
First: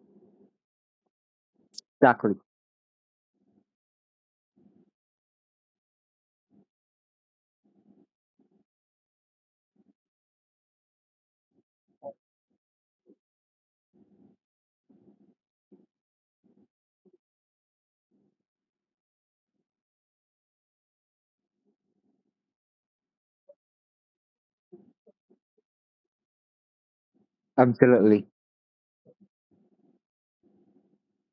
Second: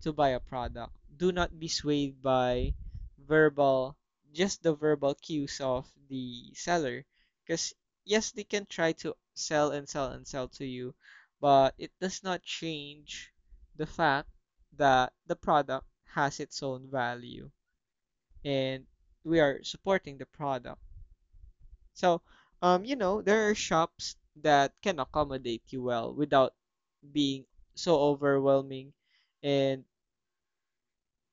Speaker 2: to buy a product. Do not be swayed
Speaker 1: Exactly.
Speaker 2: by verbal, just the verbal cues of the seller. Because, yes, they can try to sell and sell and sell to you, but it does not change the fact that the product has its own value, and we are supporting the product. So, you know, there are shops that can accommodate you well without being so
Speaker 1: Absolutely.
Speaker 2: overwhelming. And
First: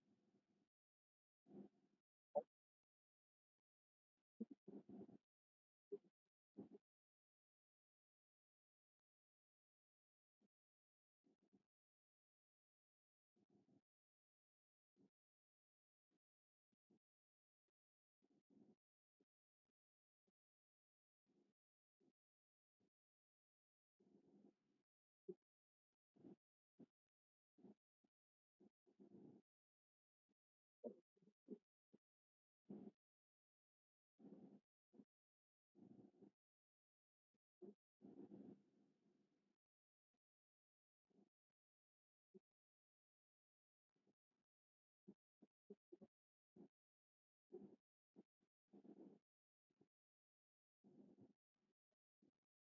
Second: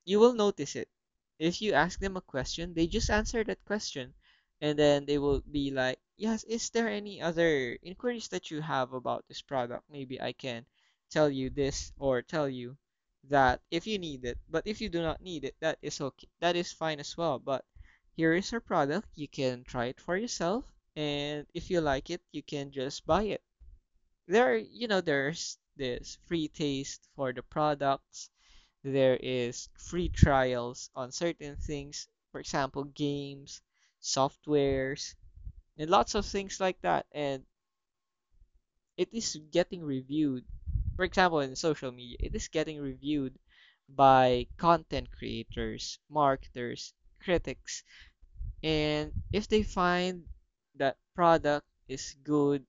Speaker 2: you will notice it. If you ask them a question, they just answer that question. And then they will be like, yes, is there any other inquiries that you have about this product? Maybe I can tell you this or tell you that if you need it. But if you do not need it, that is okay. That is fine as well. But here is our product. You can try it for yourself. And if you like it, you can just buy it. There, you know, there's this free taste for the products, there is free trials on certain things, for example, games, softwares, and lots of things like that. And it is getting reviewed, for example, in social media, it is getting reviewed by content creators, marketers, critics. And if they find that product is good,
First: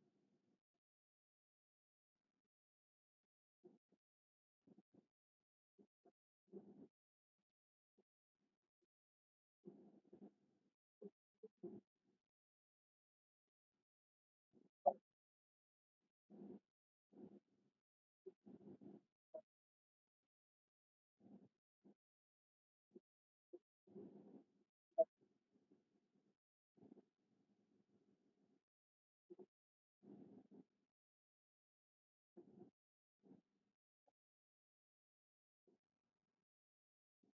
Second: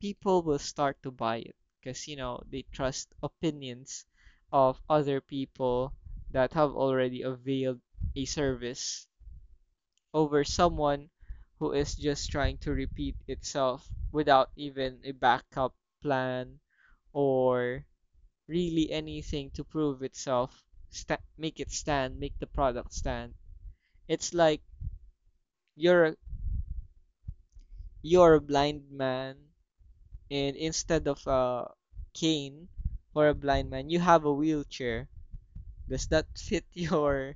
Speaker 2: people will start to buy it because, you know, they trust opinions of other people that have already availed a service over someone who is just trying to repeat itself without even a backup plan or really anything to prove itself, make it stand, make the product stand. It's like you're you're a blind man, and instead of a cane for a blind man, you have a wheelchair. Does that fit *laughs* your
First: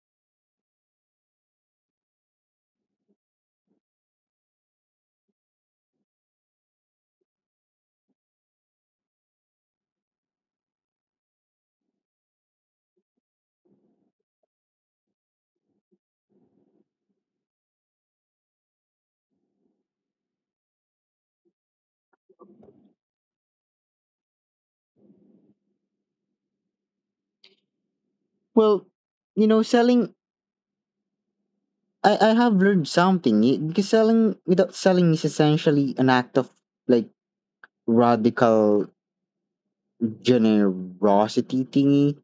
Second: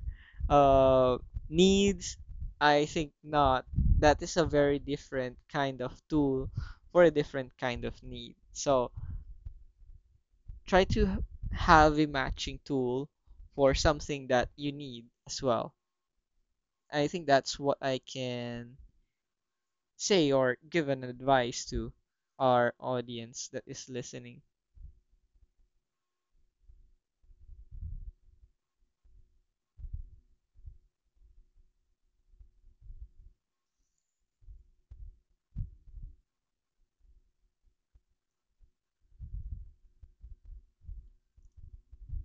Speaker 2: uh, needs? I think not. That is a very different kind of tool for a different kind of need. So try to have a matching tool for something that you need as well. I think that's what I can say or give an advice to our audience that is listening.
Speaker 1: Well, selling — I have learned something, because selling without selling is essentially an act of, like, radical generosity thingy,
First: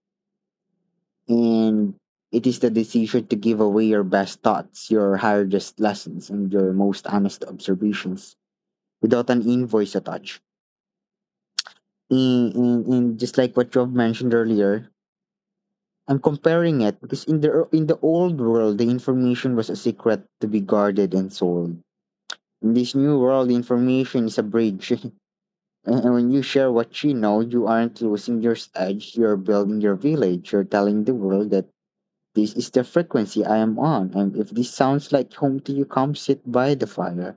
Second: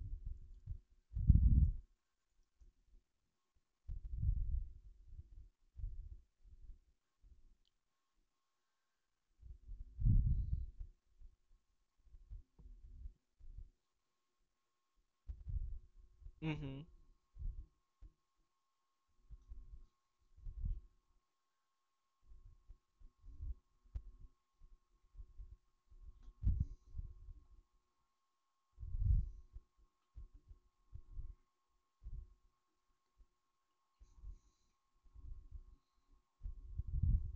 Speaker 1: and it is the decision to give away your best thoughts, your hardest lessons, and your most honest observations without an invoice attached. And, just like what you have mentioned earlier, I'm comparing
Speaker 2: Mm-hmm.
Speaker 1: it because in the old world, the information was a secret to be guarded and sold. In this new world, information is a bridge, *laughs* and when you share what you know, you aren't losing your edge. You're building your village. You're telling the world that this is the frequency I am on, and if this sounds like home to you, come sit by the fire.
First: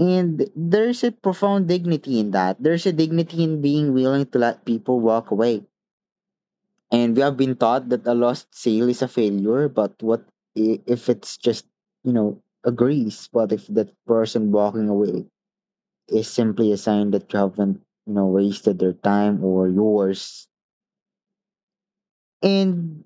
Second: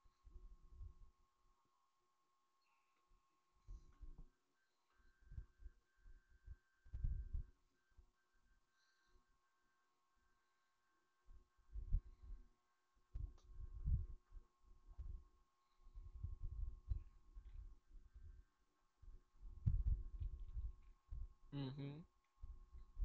Speaker 1: And there's a profound dignity in that. There's a dignity in being willing to let people walk away. And we have been taught that a lost sale is a failure, but what, if it's just, a grease? What if that person walking away is simply a sign that you haven't, wasted their time or yours?
Speaker 2: Mm-hmm.
Speaker 1: And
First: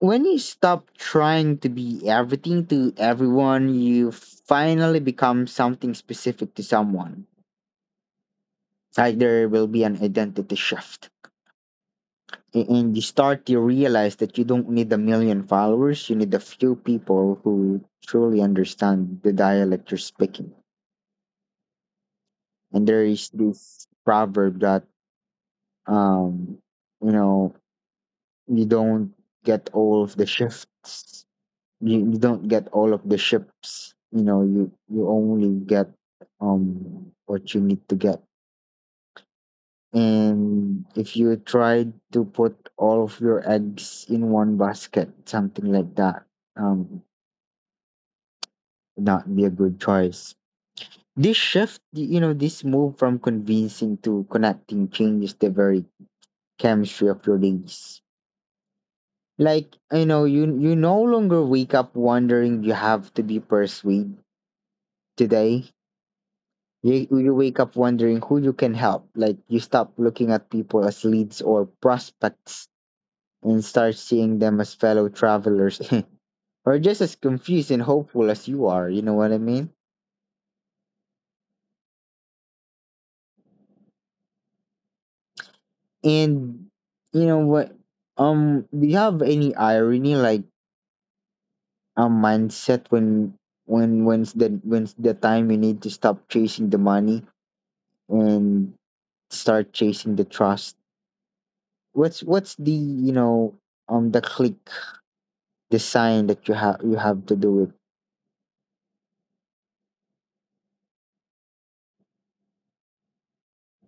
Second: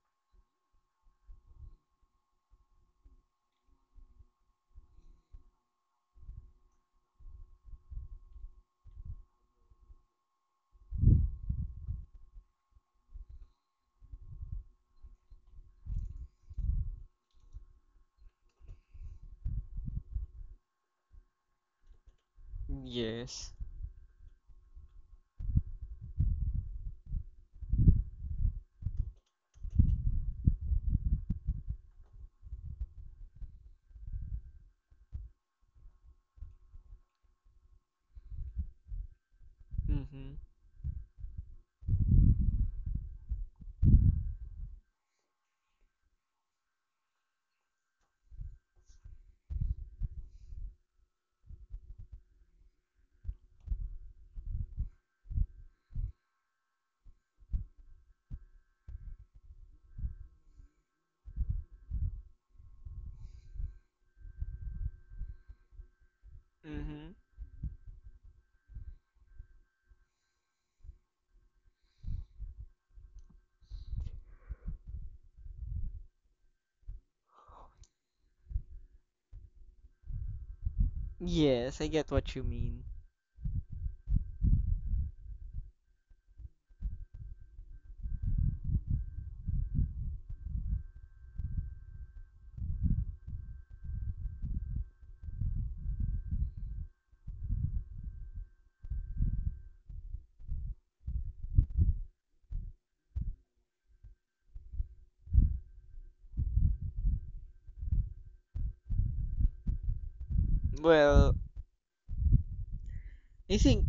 Speaker 1: when you stop trying to be everything to everyone, you finally become something specific to someone. Like, there will be an identity shift. And you start to realize that you don't need a million followers. You need a few people who truly understand the dialect you're speaking. And there is
Speaker 2: Yes.
Speaker 1: this proverb that, um you know you don't get all of the shifts. You don't get all of the ships, you know. You only get what you need to get.
Speaker 2: Mhm.
Speaker 1: And if you tried to put all of your eggs in one basket, something like that, um not be a good choice. This shift, this move from convincing to connecting changes the very chemistry of your days. Like, you no longer wake up wondering you have to be persuaded today. You,
Speaker 2: Mhm.
Speaker 1: you wake up wondering who you can help. Like, you stop looking at people as leads or prospects and start seeing them as fellow travelers, *laughs* or just as confused and hopeful as you are. You know what I mean?
Speaker 2: Yes, I get what you mean.
Speaker 1: And you know what? Do you have any irony, like a mindset, when when's the time you need to stop chasing the money and start chasing the trust? What's the click, the sign that you have to do it?
Speaker 2: Well, I think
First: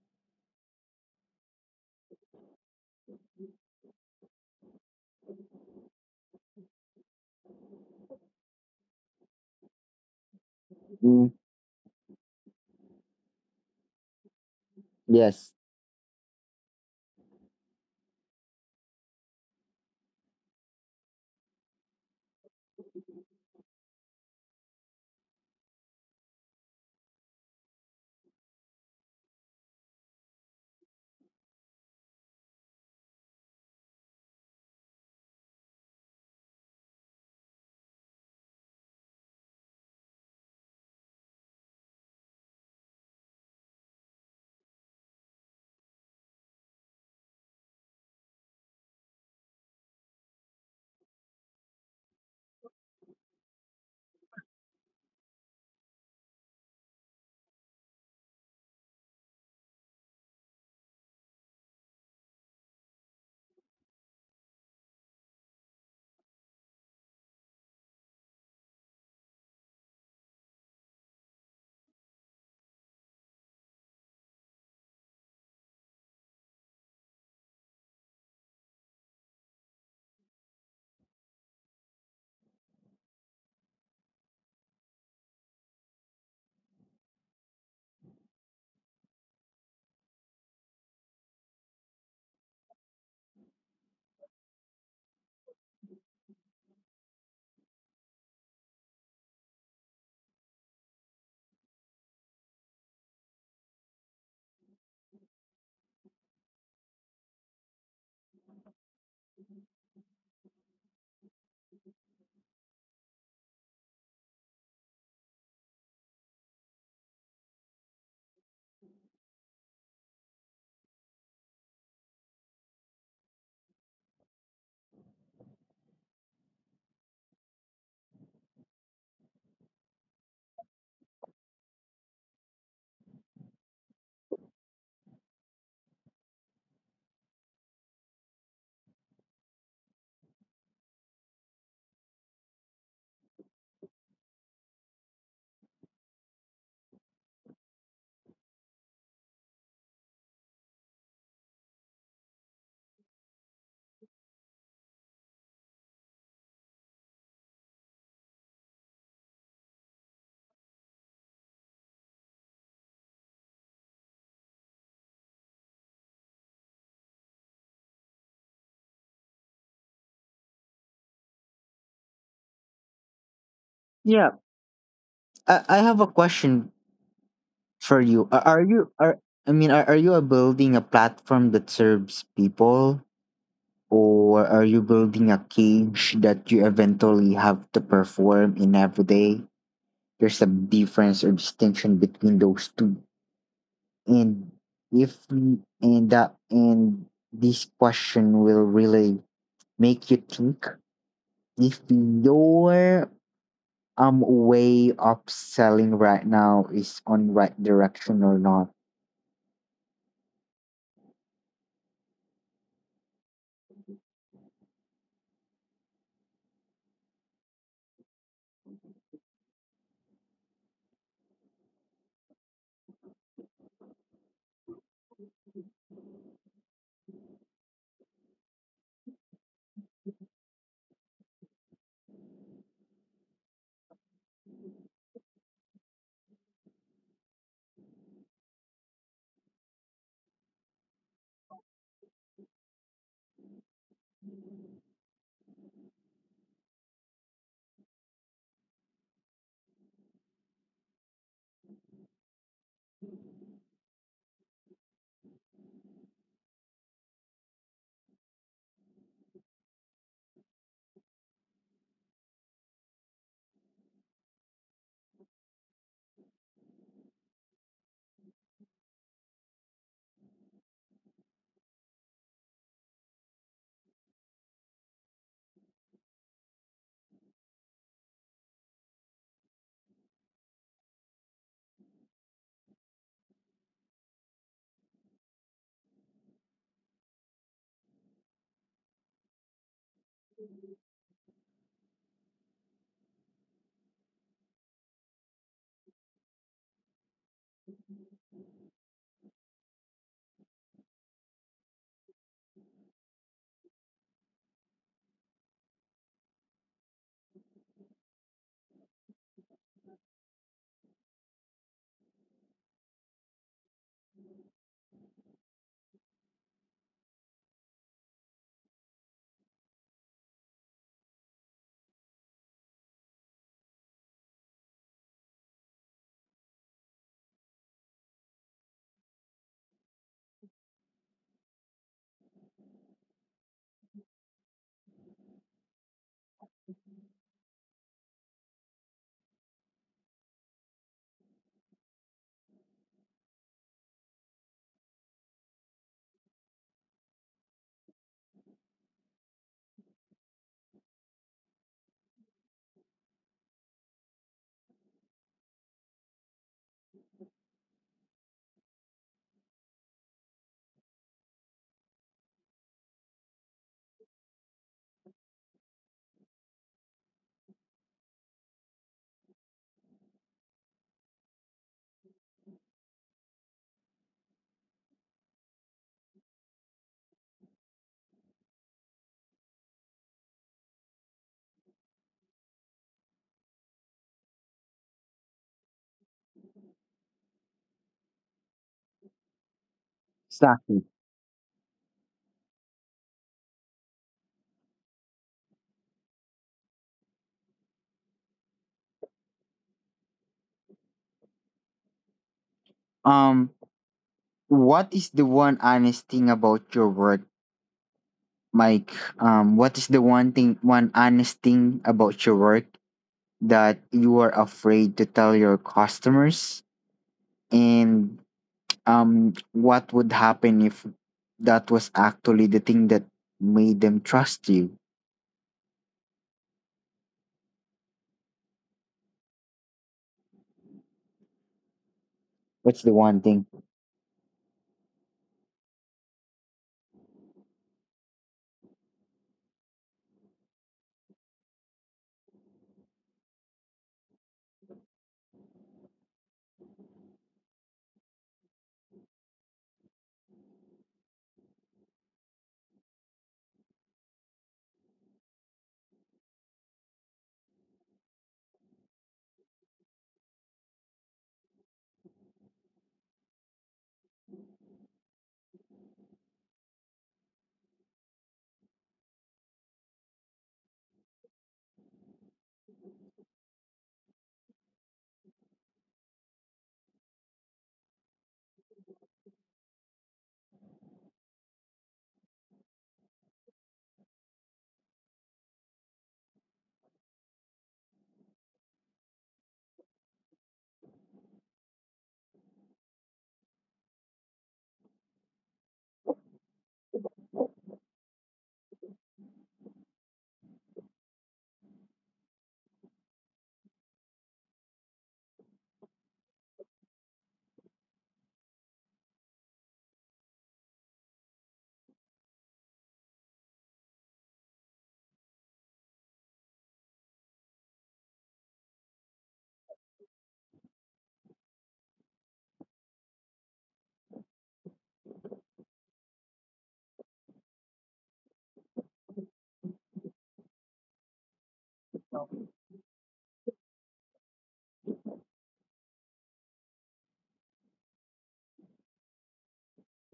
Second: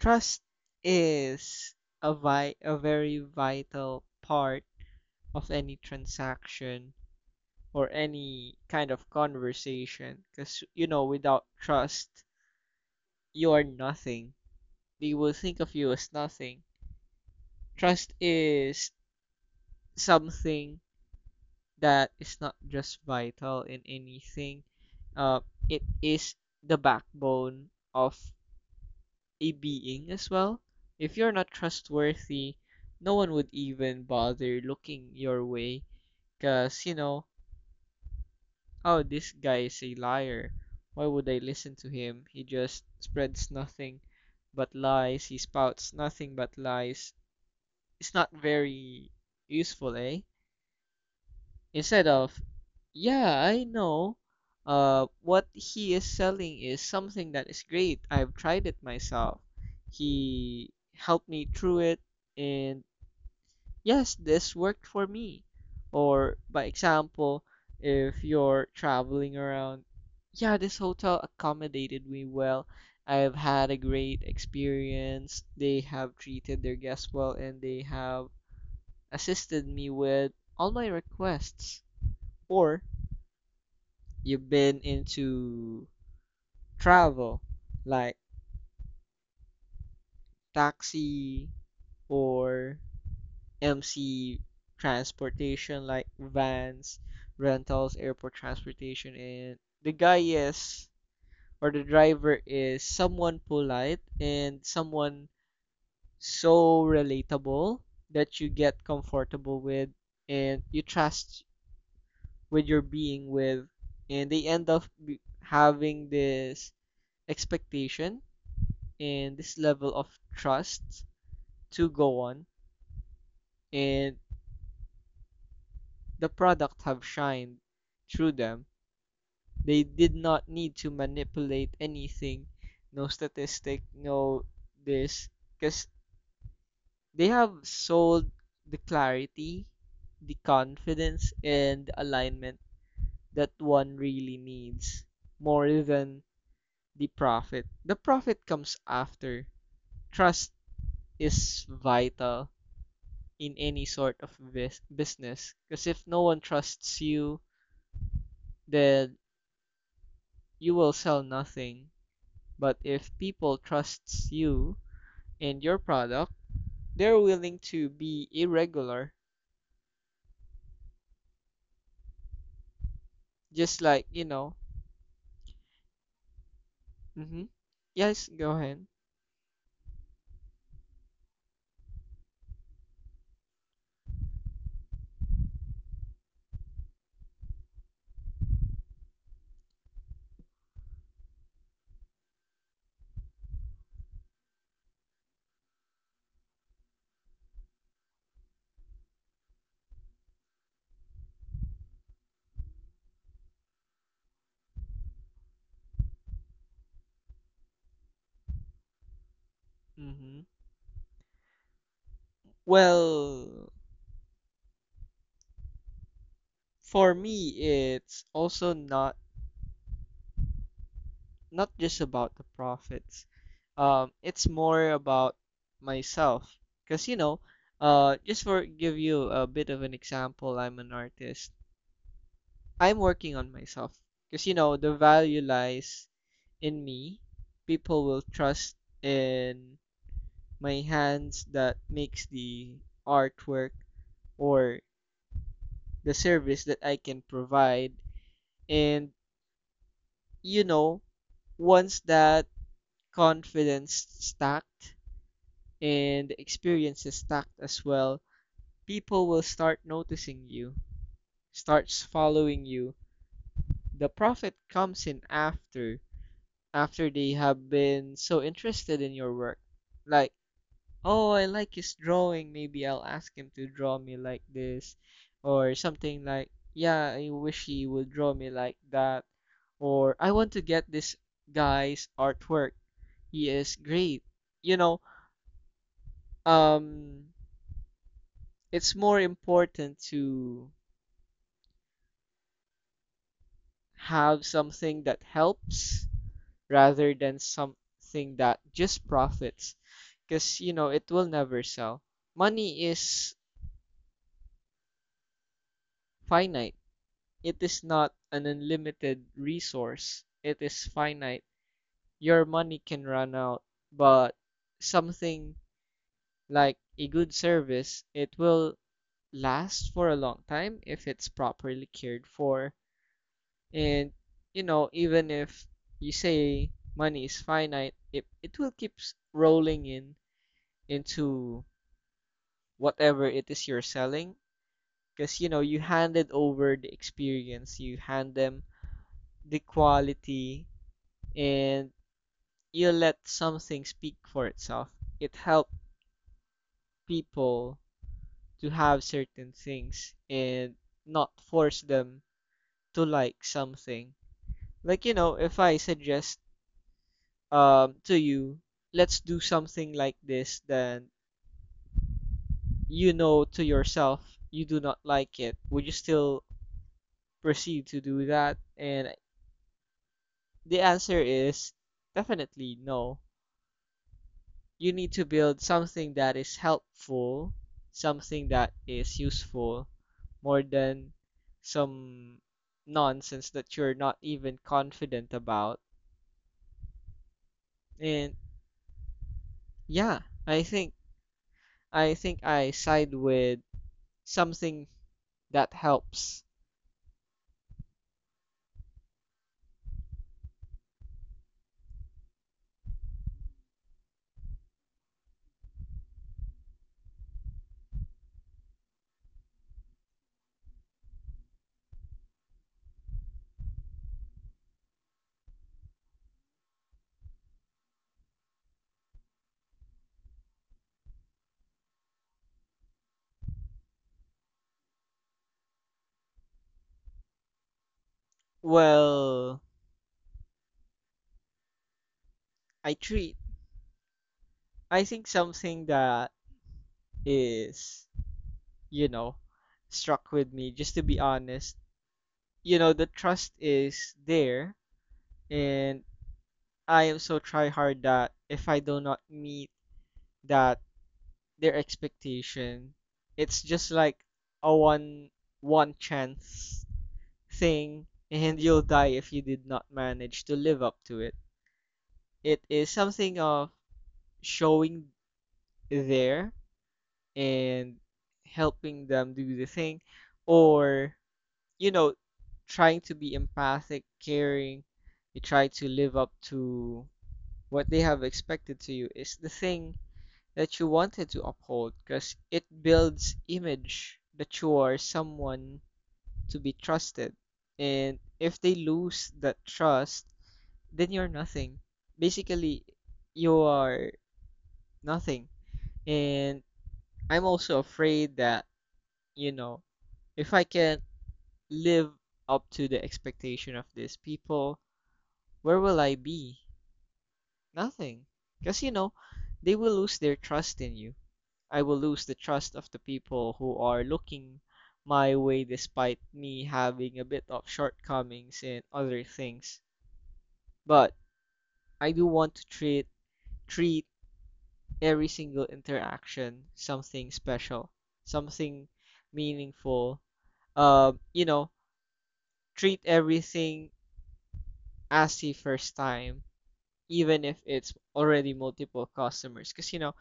Speaker 2: trust is a a very vital part of any transaction or any kind of conversation, because, you know,
Speaker 1: Mm,
Speaker 2: without trust you are nothing. They will
Speaker 1: yes.
Speaker 2: think of you as nothing. Trust is something that is not just vital in anything. Uh, it is the backbone of a being as well. If you're not trustworthy, no one would even bother looking your way because, you know, oh, this guy is a liar. Why would I listen to him? He just spreads nothing but lies. He spouts nothing but lies. It's not very useful, eh? Instead of, yeah, I know, what he is selling is something that is great, I've tried it myself, he helped me through it, and yes, this worked for me. Or by example, if you're traveling around, yeah, this hotel accommodated me well, I've had a great experience, they have treated their guests well, and they have assisted me with all my requests. Or you've been into travel like taxi or MC transportation like vans, rentals, airport transportation, and the guy is, or the driver is someone polite and someone so relatable that you get comfortable with, and you trust with your being with, and they end up having this expectation and this level of trust to go on. And the product have shined through them. They did not need to manipulate anything, no statistic, no this, because they have sold the clarity, the confidence, and the alignment that one really needs more than the profit. The profit comes after. Trust is vital in any sort of business, because if no one trusts you then you will sell nothing. But if people trusts you and your product, they're willing to be irregular, just like you
Speaker 1: Yeah.
Speaker 2: know.
Speaker 1: I have a question
Speaker 2: Mm-hmm.
Speaker 1: for
Speaker 2: Yes,
Speaker 1: you.
Speaker 2: go
Speaker 1: Are, are
Speaker 2: ahead.
Speaker 1: you are I mean, are you a building a platform that serves people? Or are you building a cage that you eventually have to perform in every day? There's a difference or distinction between those two. And if we- and that and this question will really make you think if your way of selling right now is on right direction or not.
Speaker 2: Mm-hmm. Well, for me it's also not, not just about the profits. It's more about myself because you know, just for give you a bit of an example, I'm an artist. I'm working on myself because you know the value lies in me. People will trust in my hands that makes the artwork or the service that I can provide. And you know, once that confidence stacked and experiences stacked as well, people will start noticing you, starts following you. The profit comes in after, after they have been so interested in your work. Like, oh, I like his drawing, maybe I'll ask him to draw me like this, or something like, yeah, I wish he would draw me like that, or I want to get this guy's artwork. He is great. You know, um it's more important to have something that helps rather than something that just profits because you know it will never sell. Money is finite. It is not an unlimited resource, it is finite. Your money can run out, but something like a good service, it will last for a long time if it's properly cared for. And you know, even if you say money is finite, it will keep rolling in into whatever it is you're selling, because you know you handed over the experience, you hand them the quality, and you let something speak for itself. It helped people to have certain things and not force them to like something. Like you know, if I suggest to you, let's do something like this, then you know to yourself you do not like it, would you still proceed to do that? And the answer is definitely no. You need to build something that is helpful, something that is useful, more than some nonsense that you're not even confident about. And yeah, I
Speaker 1: Exactly.
Speaker 2: think I think I side with something that helps.
Speaker 1: Um what is the one honest thing about your work, Mike? What is the one thing, one honest thing about your work that you are afraid to tell your customers? And what would happen if that was actually the thing that made them trust you?
Speaker 2: Well,
Speaker 1: What's the
Speaker 2: I
Speaker 1: one
Speaker 2: treat
Speaker 1: thing?
Speaker 2: I think something that is, you know, struck with me, just to be honest. You know, the trust is there, and I am so try hard that if I do not meet that their expectation, it's just like a one chance thing and you'll die if you did not manage to live up to it. It is something of showing there and helping them do the thing, or you know, trying to be empathic, caring. You try to live up to what they have expected to you is the thing that you wanted to uphold, because it builds image that you are someone to be trusted. And if they lose that trust, then you're nothing. Basically, you are nothing. And I'm also afraid that, you know, if I can't live up to the expectation of these people, where will I be? Nothing. Because, you know, they will lose their trust in you. I will lose the trust of the people who are looking my way despite me having a bit of shortcomings and other things. But I do want to treat every single interaction something special, something meaningful. You know, treat everything as the first time, even if it's already multiple customers. Because, you know,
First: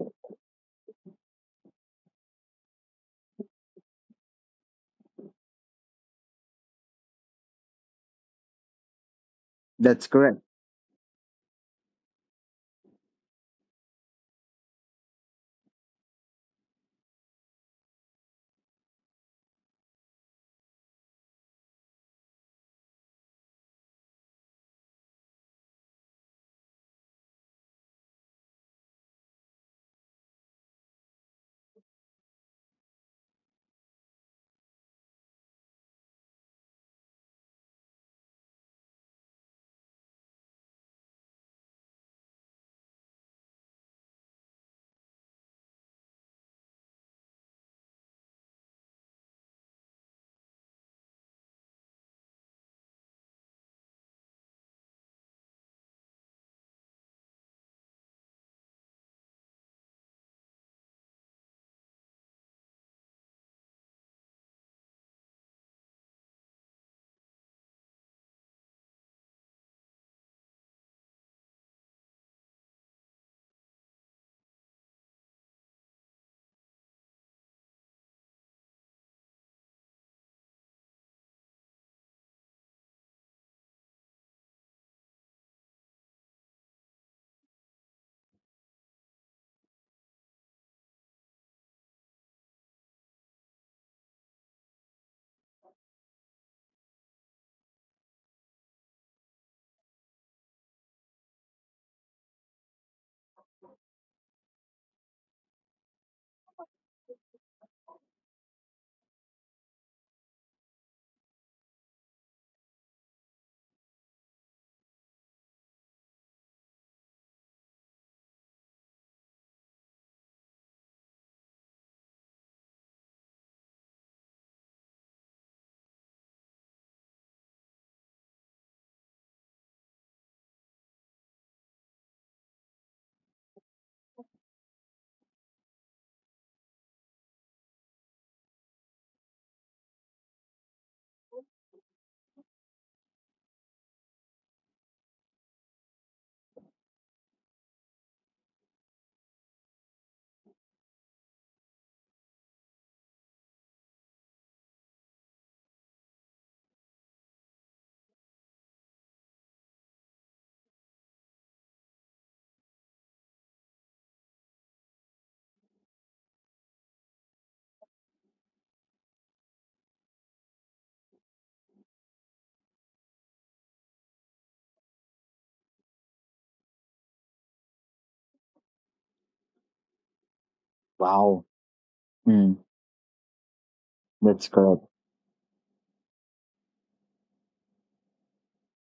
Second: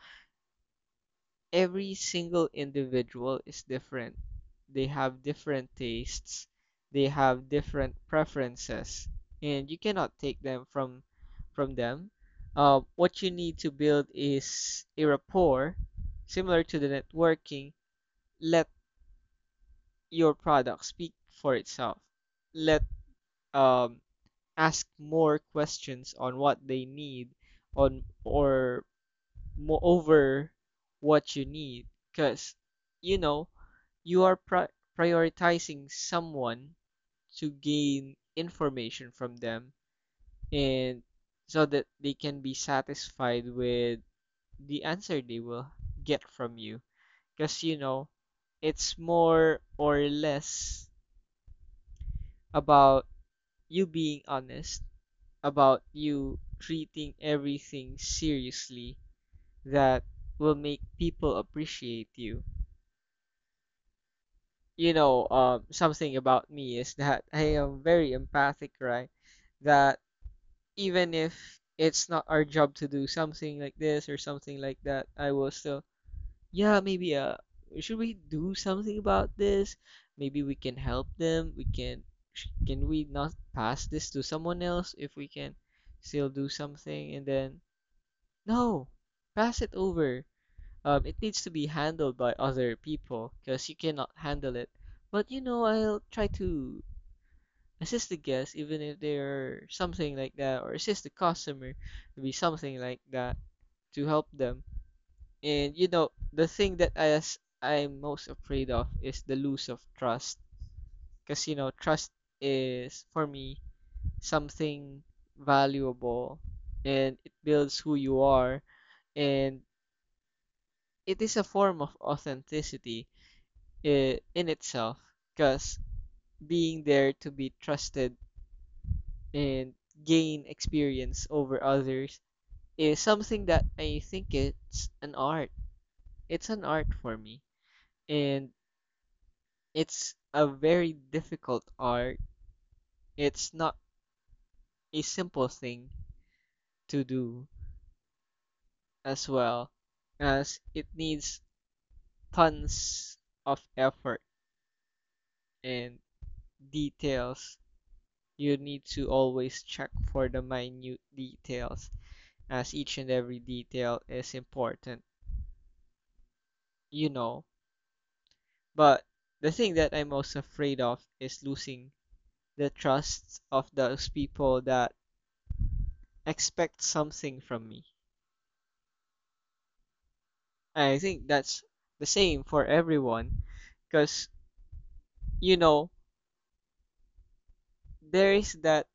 Speaker 2: every single individual is different. They have different tastes, they have different preferences, and you
Speaker 1: That's
Speaker 2: cannot take
Speaker 1: correct.
Speaker 2: them from them. What you need to build is a rapport similar to the networking. Let your product speak for itself. Let um, ask more questions on what they need on, or moreover what you need, because you know you are prioritizing someone to gain information from them, and so that they can be satisfied with the answer they will get from you, because you know it's more or less about you being honest, about you treating everything seriously, that will make people appreciate you. You know, something about me is that *laughs* I am very empathic, right? That even if it's not our job to do something like this or something like that, I will still, yeah, maybe should we do something about this? Maybe we can help them. We can, can we not pass this to someone else if we can still do something? And then no, pass it over. It needs to be handled by other people because you cannot handle it. But you know, I'll try to assist the guest, even if they're something like that, or assist the customer to be something like that to help them. And you know, the thing that I'm most afraid of is the lose of trust, because you know, trust is for me something valuable, and it builds who you are, and it is a form of authenticity, in itself, because being there to be trusted and gain experience over others is something that I think it's an art. It's an art for me, and it's a very difficult art. It's not a simple thing to do as well, as it needs tons of effort and details. You need to always check for the minute details, as each and every detail is important, you know. But the thing that I'm most afraid of is losing the trust of those people that expect something from me. And I think
Speaker 1: Wow.
Speaker 2: that's the same for
Speaker 1: Mm,
Speaker 2: everyone because,
Speaker 1: that's correct.
Speaker 2: you know, there is that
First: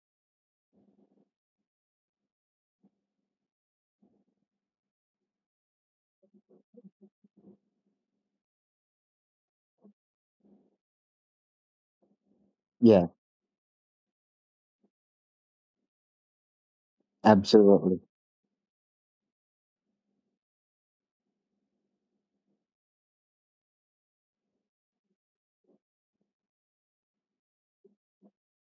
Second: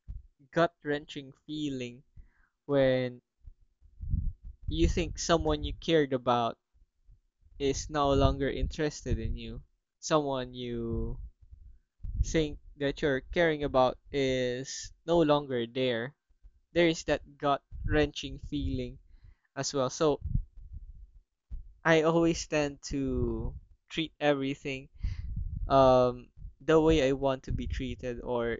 Speaker 2: gut wrenching feeling when you think someone you cared about is no longer interested in you, someone you thing that
Speaker 1: Yeah,
Speaker 2: you're caring about is no longer there, there is that gut
Speaker 1: absolutely.
Speaker 2: wrenching feeling as well. So I always tend to treat everything, um, the way I want to be treated, or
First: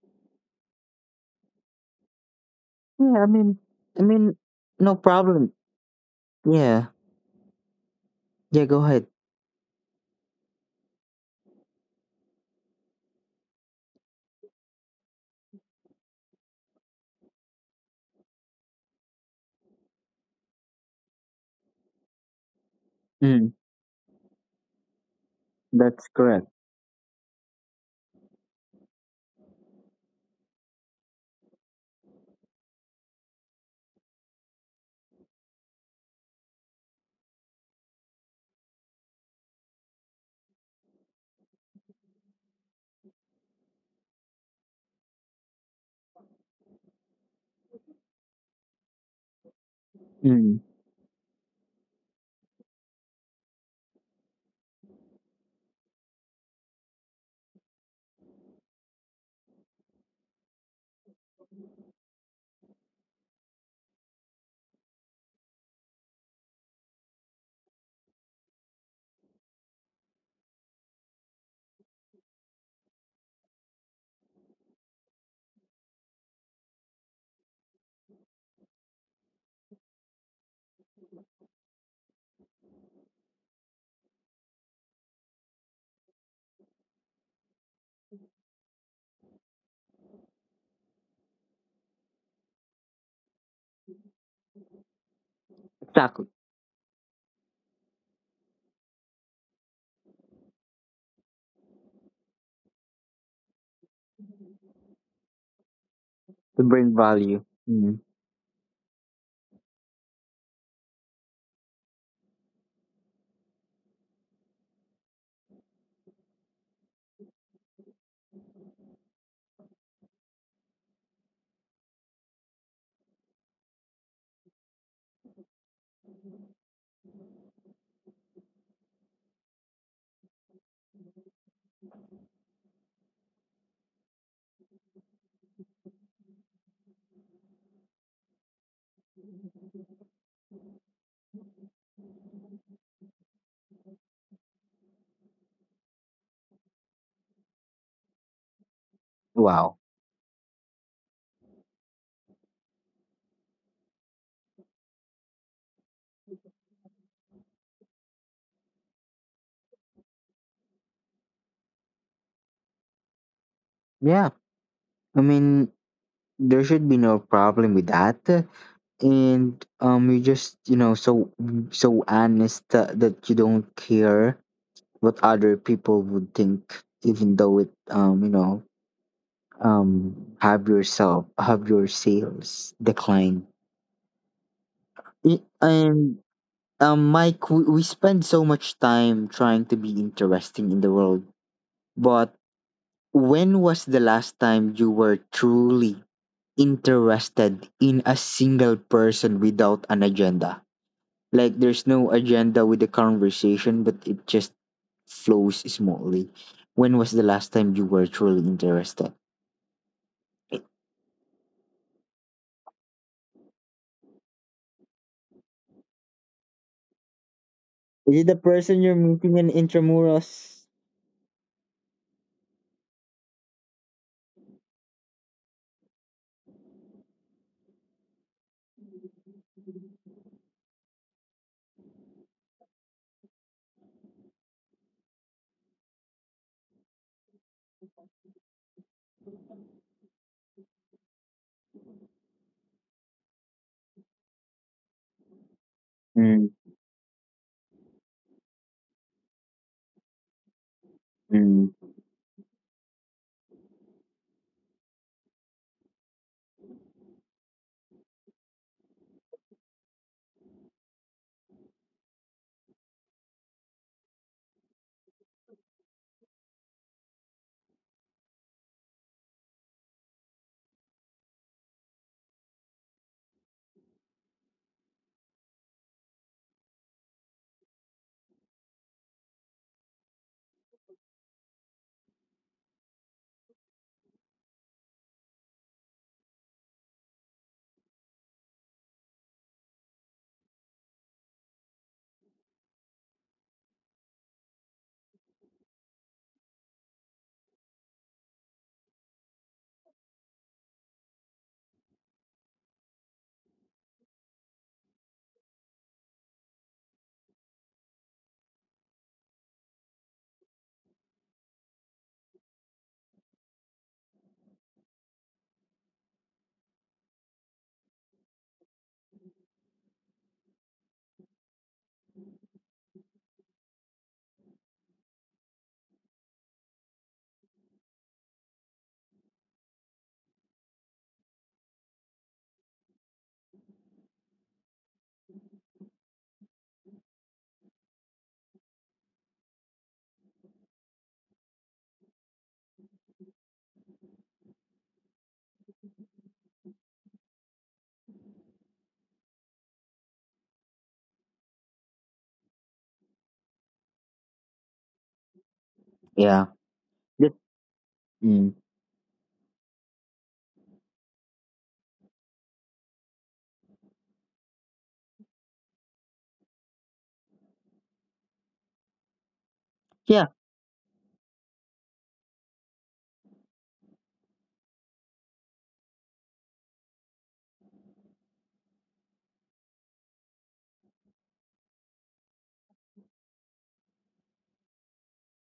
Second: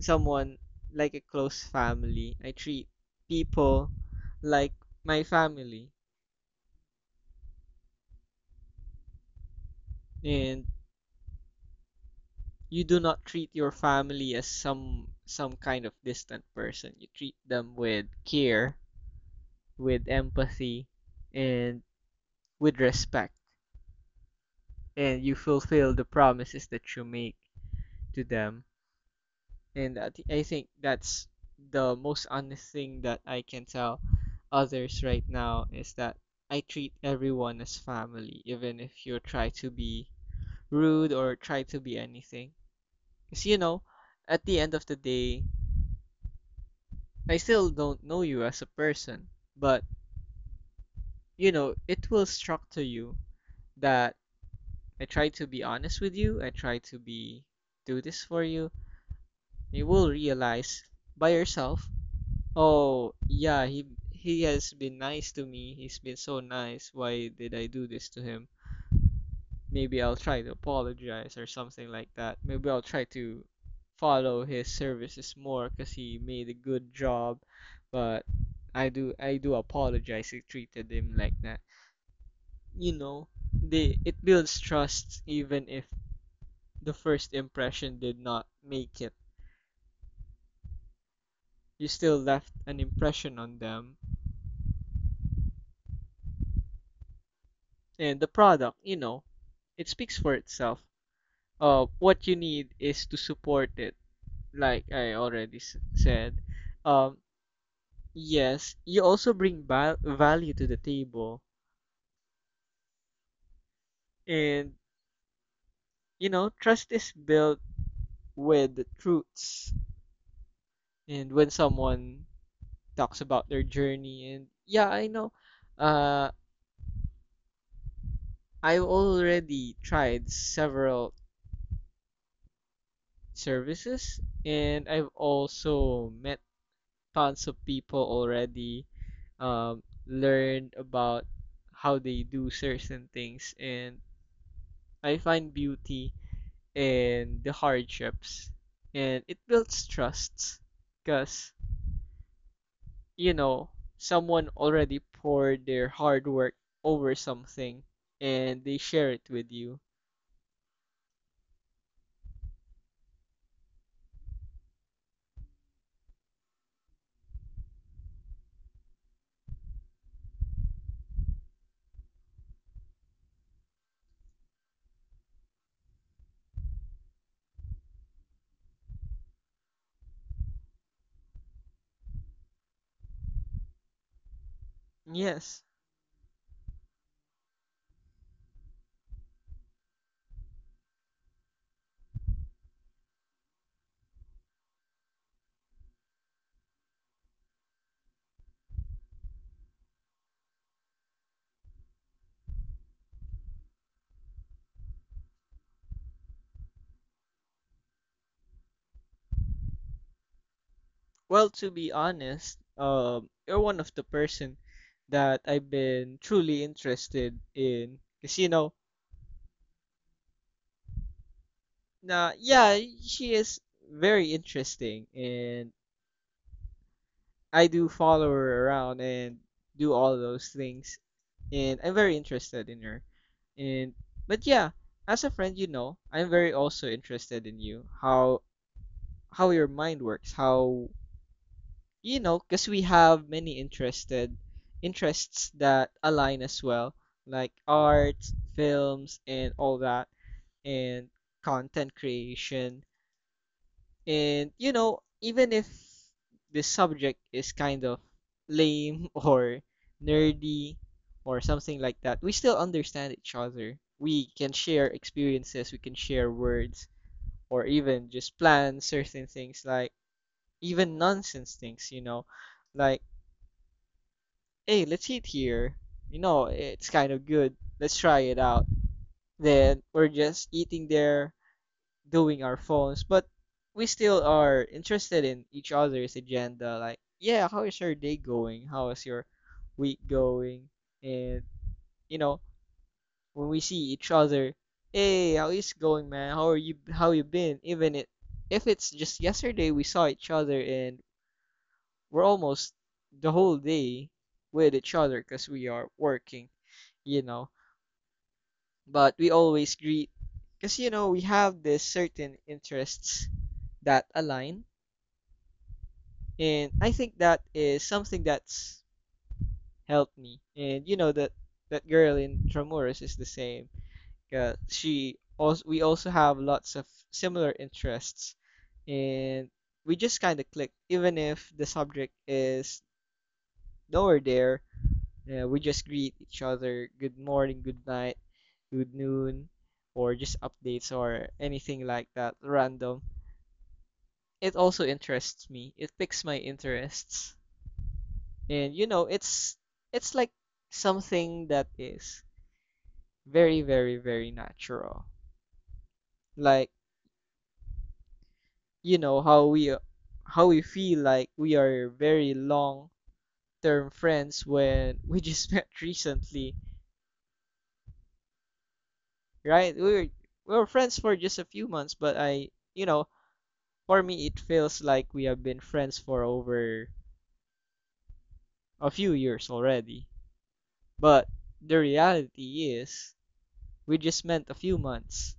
Speaker 2: someone like a close family. I treat
Speaker 1: Yeah, I mean,
Speaker 2: people
Speaker 1: I mean,
Speaker 2: like
Speaker 1: no
Speaker 2: my
Speaker 1: problem.
Speaker 2: family,
Speaker 1: Yeah, yeah, go ahead.
Speaker 2: and you do not treat your family as some kind of distant person. You treat them with care, with empathy, and with respect,
Speaker 1: Mm,
Speaker 2: and you fulfill the
Speaker 1: that's correct.
Speaker 2: promises that you make to them. And I think that's the most honest thing that I can tell others right now, is that I treat everyone as family, even if you try to be rude or try to be anything, because you know at the end of the day I still don't know you as a person. But
Speaker 1: Mm,
Speaker 2: you know it will structure you that I try to be honest with you, I try to be do this for you. You will realize by yourself, oh yeah, he has been nice to me. He's been so nice. Why did I do this to him? Maybe I'll try to apologize or something like that. Maybe I'll try to follow his services more because he made a good job. But I do apologize. I treated him like that. You know, they it builds trust even if the first impression did not make it. You still left an impression on them,
Speaker 1: exactly.
Speaker 2: and the product, you know, it speaks for itself. What you need is to support it, like I already said.
Speaker 1: To bring
Speaker 2: Um,
Speaker 1: value. Mm.
Speaker 2: yes, you also bring value to the table, and you know, trust is built with the truths. And when someone talks about their journey, and yeah, I know, uh, I've already tried several services, and I've also met tons of people already, learned about how they do certain things, and I find beauty in the hardships, and it
Speaker 1: Wow.
Speaker 2: builds trust, because you know someone already poured their hard work over something, and they share it with you.
Speaker 1: Yeah, I mean, there should be no problem with that, and you just, so honest that, you don't care what other people would think, even though it um have yourself have your sales decline. I-
Speaker 2: Yes.
Speaker 1: and Mike, we spend so much time trying to be interesting in the world, but when was the last time you were truly interested in a single person without an agenda? Like, there's no agenda with the conversation, but it just flows smoothly. When was the last time you were truly interested? I-
Speaker 2: Well, to be honest, you're one of the person that I've been truly interested in,
Speaker 1: Is it the
Speaker 2: because you
Speaker 1: person
Speaker 2: know.
Speaker 1: you're meeting in intramuros?
Speaker 2: Nah, yeah, she is very interesting, and I do follow her around and do all those things, and I'm very interested in her. And but yeah, as a friend, you know, I'm very also interested in you, how your mind works, how you know, because we have many interested interests that
Speaker 1: Mm,
Speaker 2: align as well, like arts, films, and all that, and
Speaker 1: mm,
Speaker 2: content creation. And you know, even if this subject is kind of lame *laughs* or nerdy or something like that, we still understand each other. We can share experiences, we can share words, or even just plan *laughs* certain things, like even nonsense things, you know, like, hey, let's eat here. You know, it's kind of good. Let's try it out. Then we're just eating there, doing our phones, but we still are interested in each other's agenda. Like, yeah, how is your day going? How is your week going? And you know, when we see each other, hey, how is it going, man? How are you? How you been? Even it, if it's just yesterday we saw each other and we're almost the whole day with each other because we are working, you know. But we always greet because you know we have this certain interests that align. And I think that is something that's helped me. And you know that that girl in Tramuros is the same. She also we also have lots of similar interests, and we just kind of click. Even if the subject is nowhere there, we just greet each other. Good morning, good night, good noon, or just updates or anything like that. Random. It also interests me. It picks my interests. And you know, it's like something that is very, very, very natural.
Speaker 1: yeah.
Speaker 2: Like,
Speaker 1: That- mm.
Speaker 2: you know, how we feel like we are very long-term friends when we just *laughs* met recently, right? We were
Speaker 1: Yeah.
Speaker 2: we were friends for just a few months, but I, you know, for me it feels like we have been friends for over a few years already. But the reality is we just met a few months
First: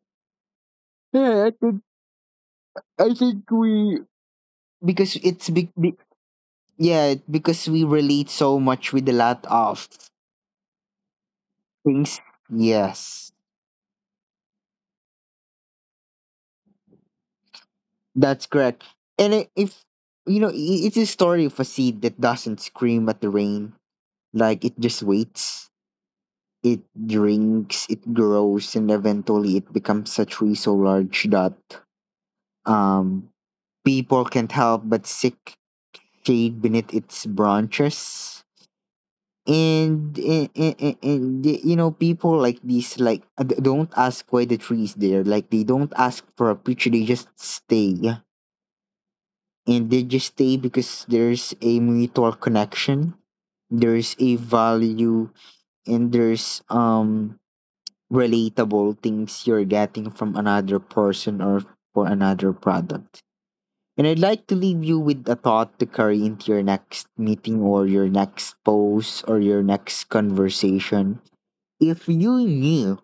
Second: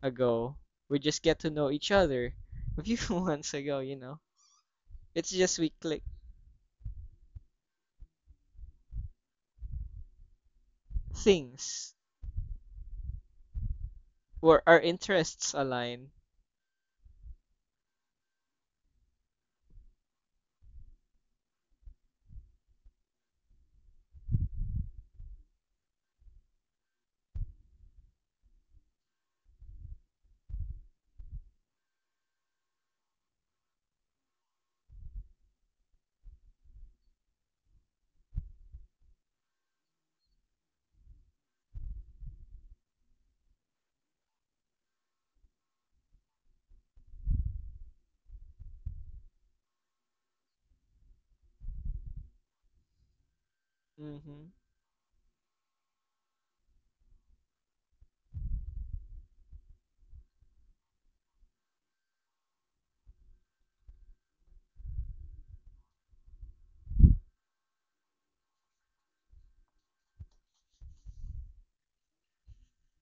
Speaker 2: ago. We just get
Speaker 1: Yeah.
Speaker 2: to
Speaker 1: I
Speaker 2: know
Speaker 1: think
Speaker 2: each other *laughs* a
Speaker 1: I
Speaker 2: few
Speaker 1: think
Speaker 2: months ago, you
Speaker 1: we,
Speaker 2: know.
Speaker 1: because
Speaker 2: It's
Speaker 1: it's
Speaker 2: just we
Speaker 1: big.
Speaker 2: click
Speaker 1: Yeah, because we relate so much with a lot of
Speaker 2: things
Speaker 1: things. Yes.
Speaker 2: where our interests align.
Speaker 1: That's correct. And I- if you know, I- it's a story of a seed that doesn't scream at the rain. Like, it just waits, it drinks, it grows, and eventually it becomes a tree so large that um people can't help but seek shade beneath its branches. And, people like these, like, don't ask why the tree is there, like they don't ask for a picture. They just stay. And they just stay because there's a mutual connection, there's a
Speaker 2: Mm-hmm.
Speaker 1: value, and there's relatable things you're getting from another person or for another product. And I'd like to leave you with a thought to carry into your next meeting or your next post or your next conversation. If you knew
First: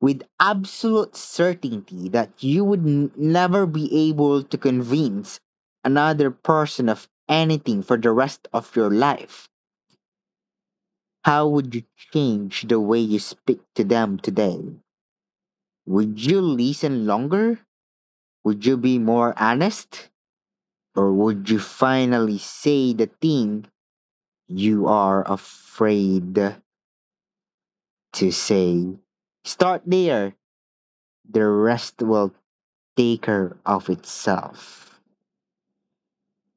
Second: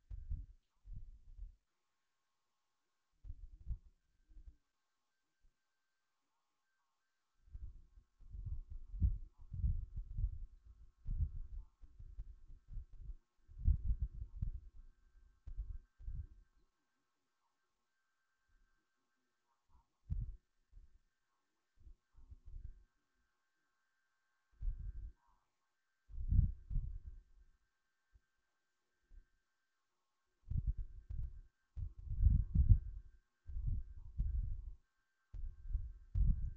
Speaker 1: with absolute certainty that you would never be able to convince another person of anything for the rest of your life, how would you change the way you speak to them today? Would you listen longer? Would you be more honest? Or would you finally say the thing you are afraid to say? Start there. The rest will take care of itself.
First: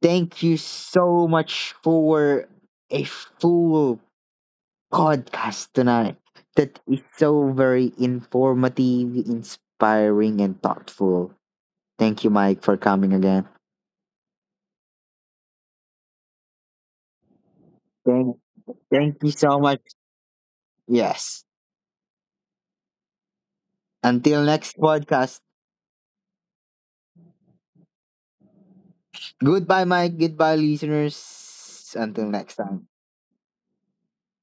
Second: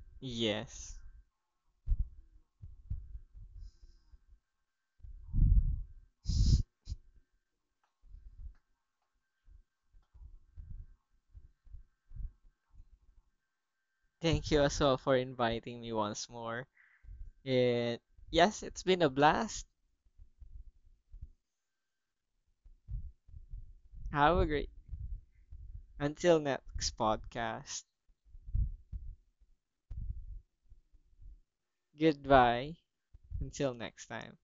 Speaker 1: Thank you
Speaker 2: Yes.
Speaker 1: so much for a full podcast tonight that is so very informative, inspiring, and thoughtful. Thank you, Mike, for coming again.
Speaker 2: Thank you as well for inviting me once more. And
Speaker 1: Thank,
Speaker 2: yes, it's been a
Speaker 1: thank you so
Speaker 2: blast.
Speaker 1: much. Yes.
Speaker 2: Have
Speaker 1: Until
Speaker 2: a great,
Speaker 1: next podcast.
Speaker 2: until next podcast.
Speaker 1: Goodbye, Mike. Goodbye, listeners. Until next
Speaker 2: Goodbye.
Speaker 1: time.
Speaker 2: Until next time.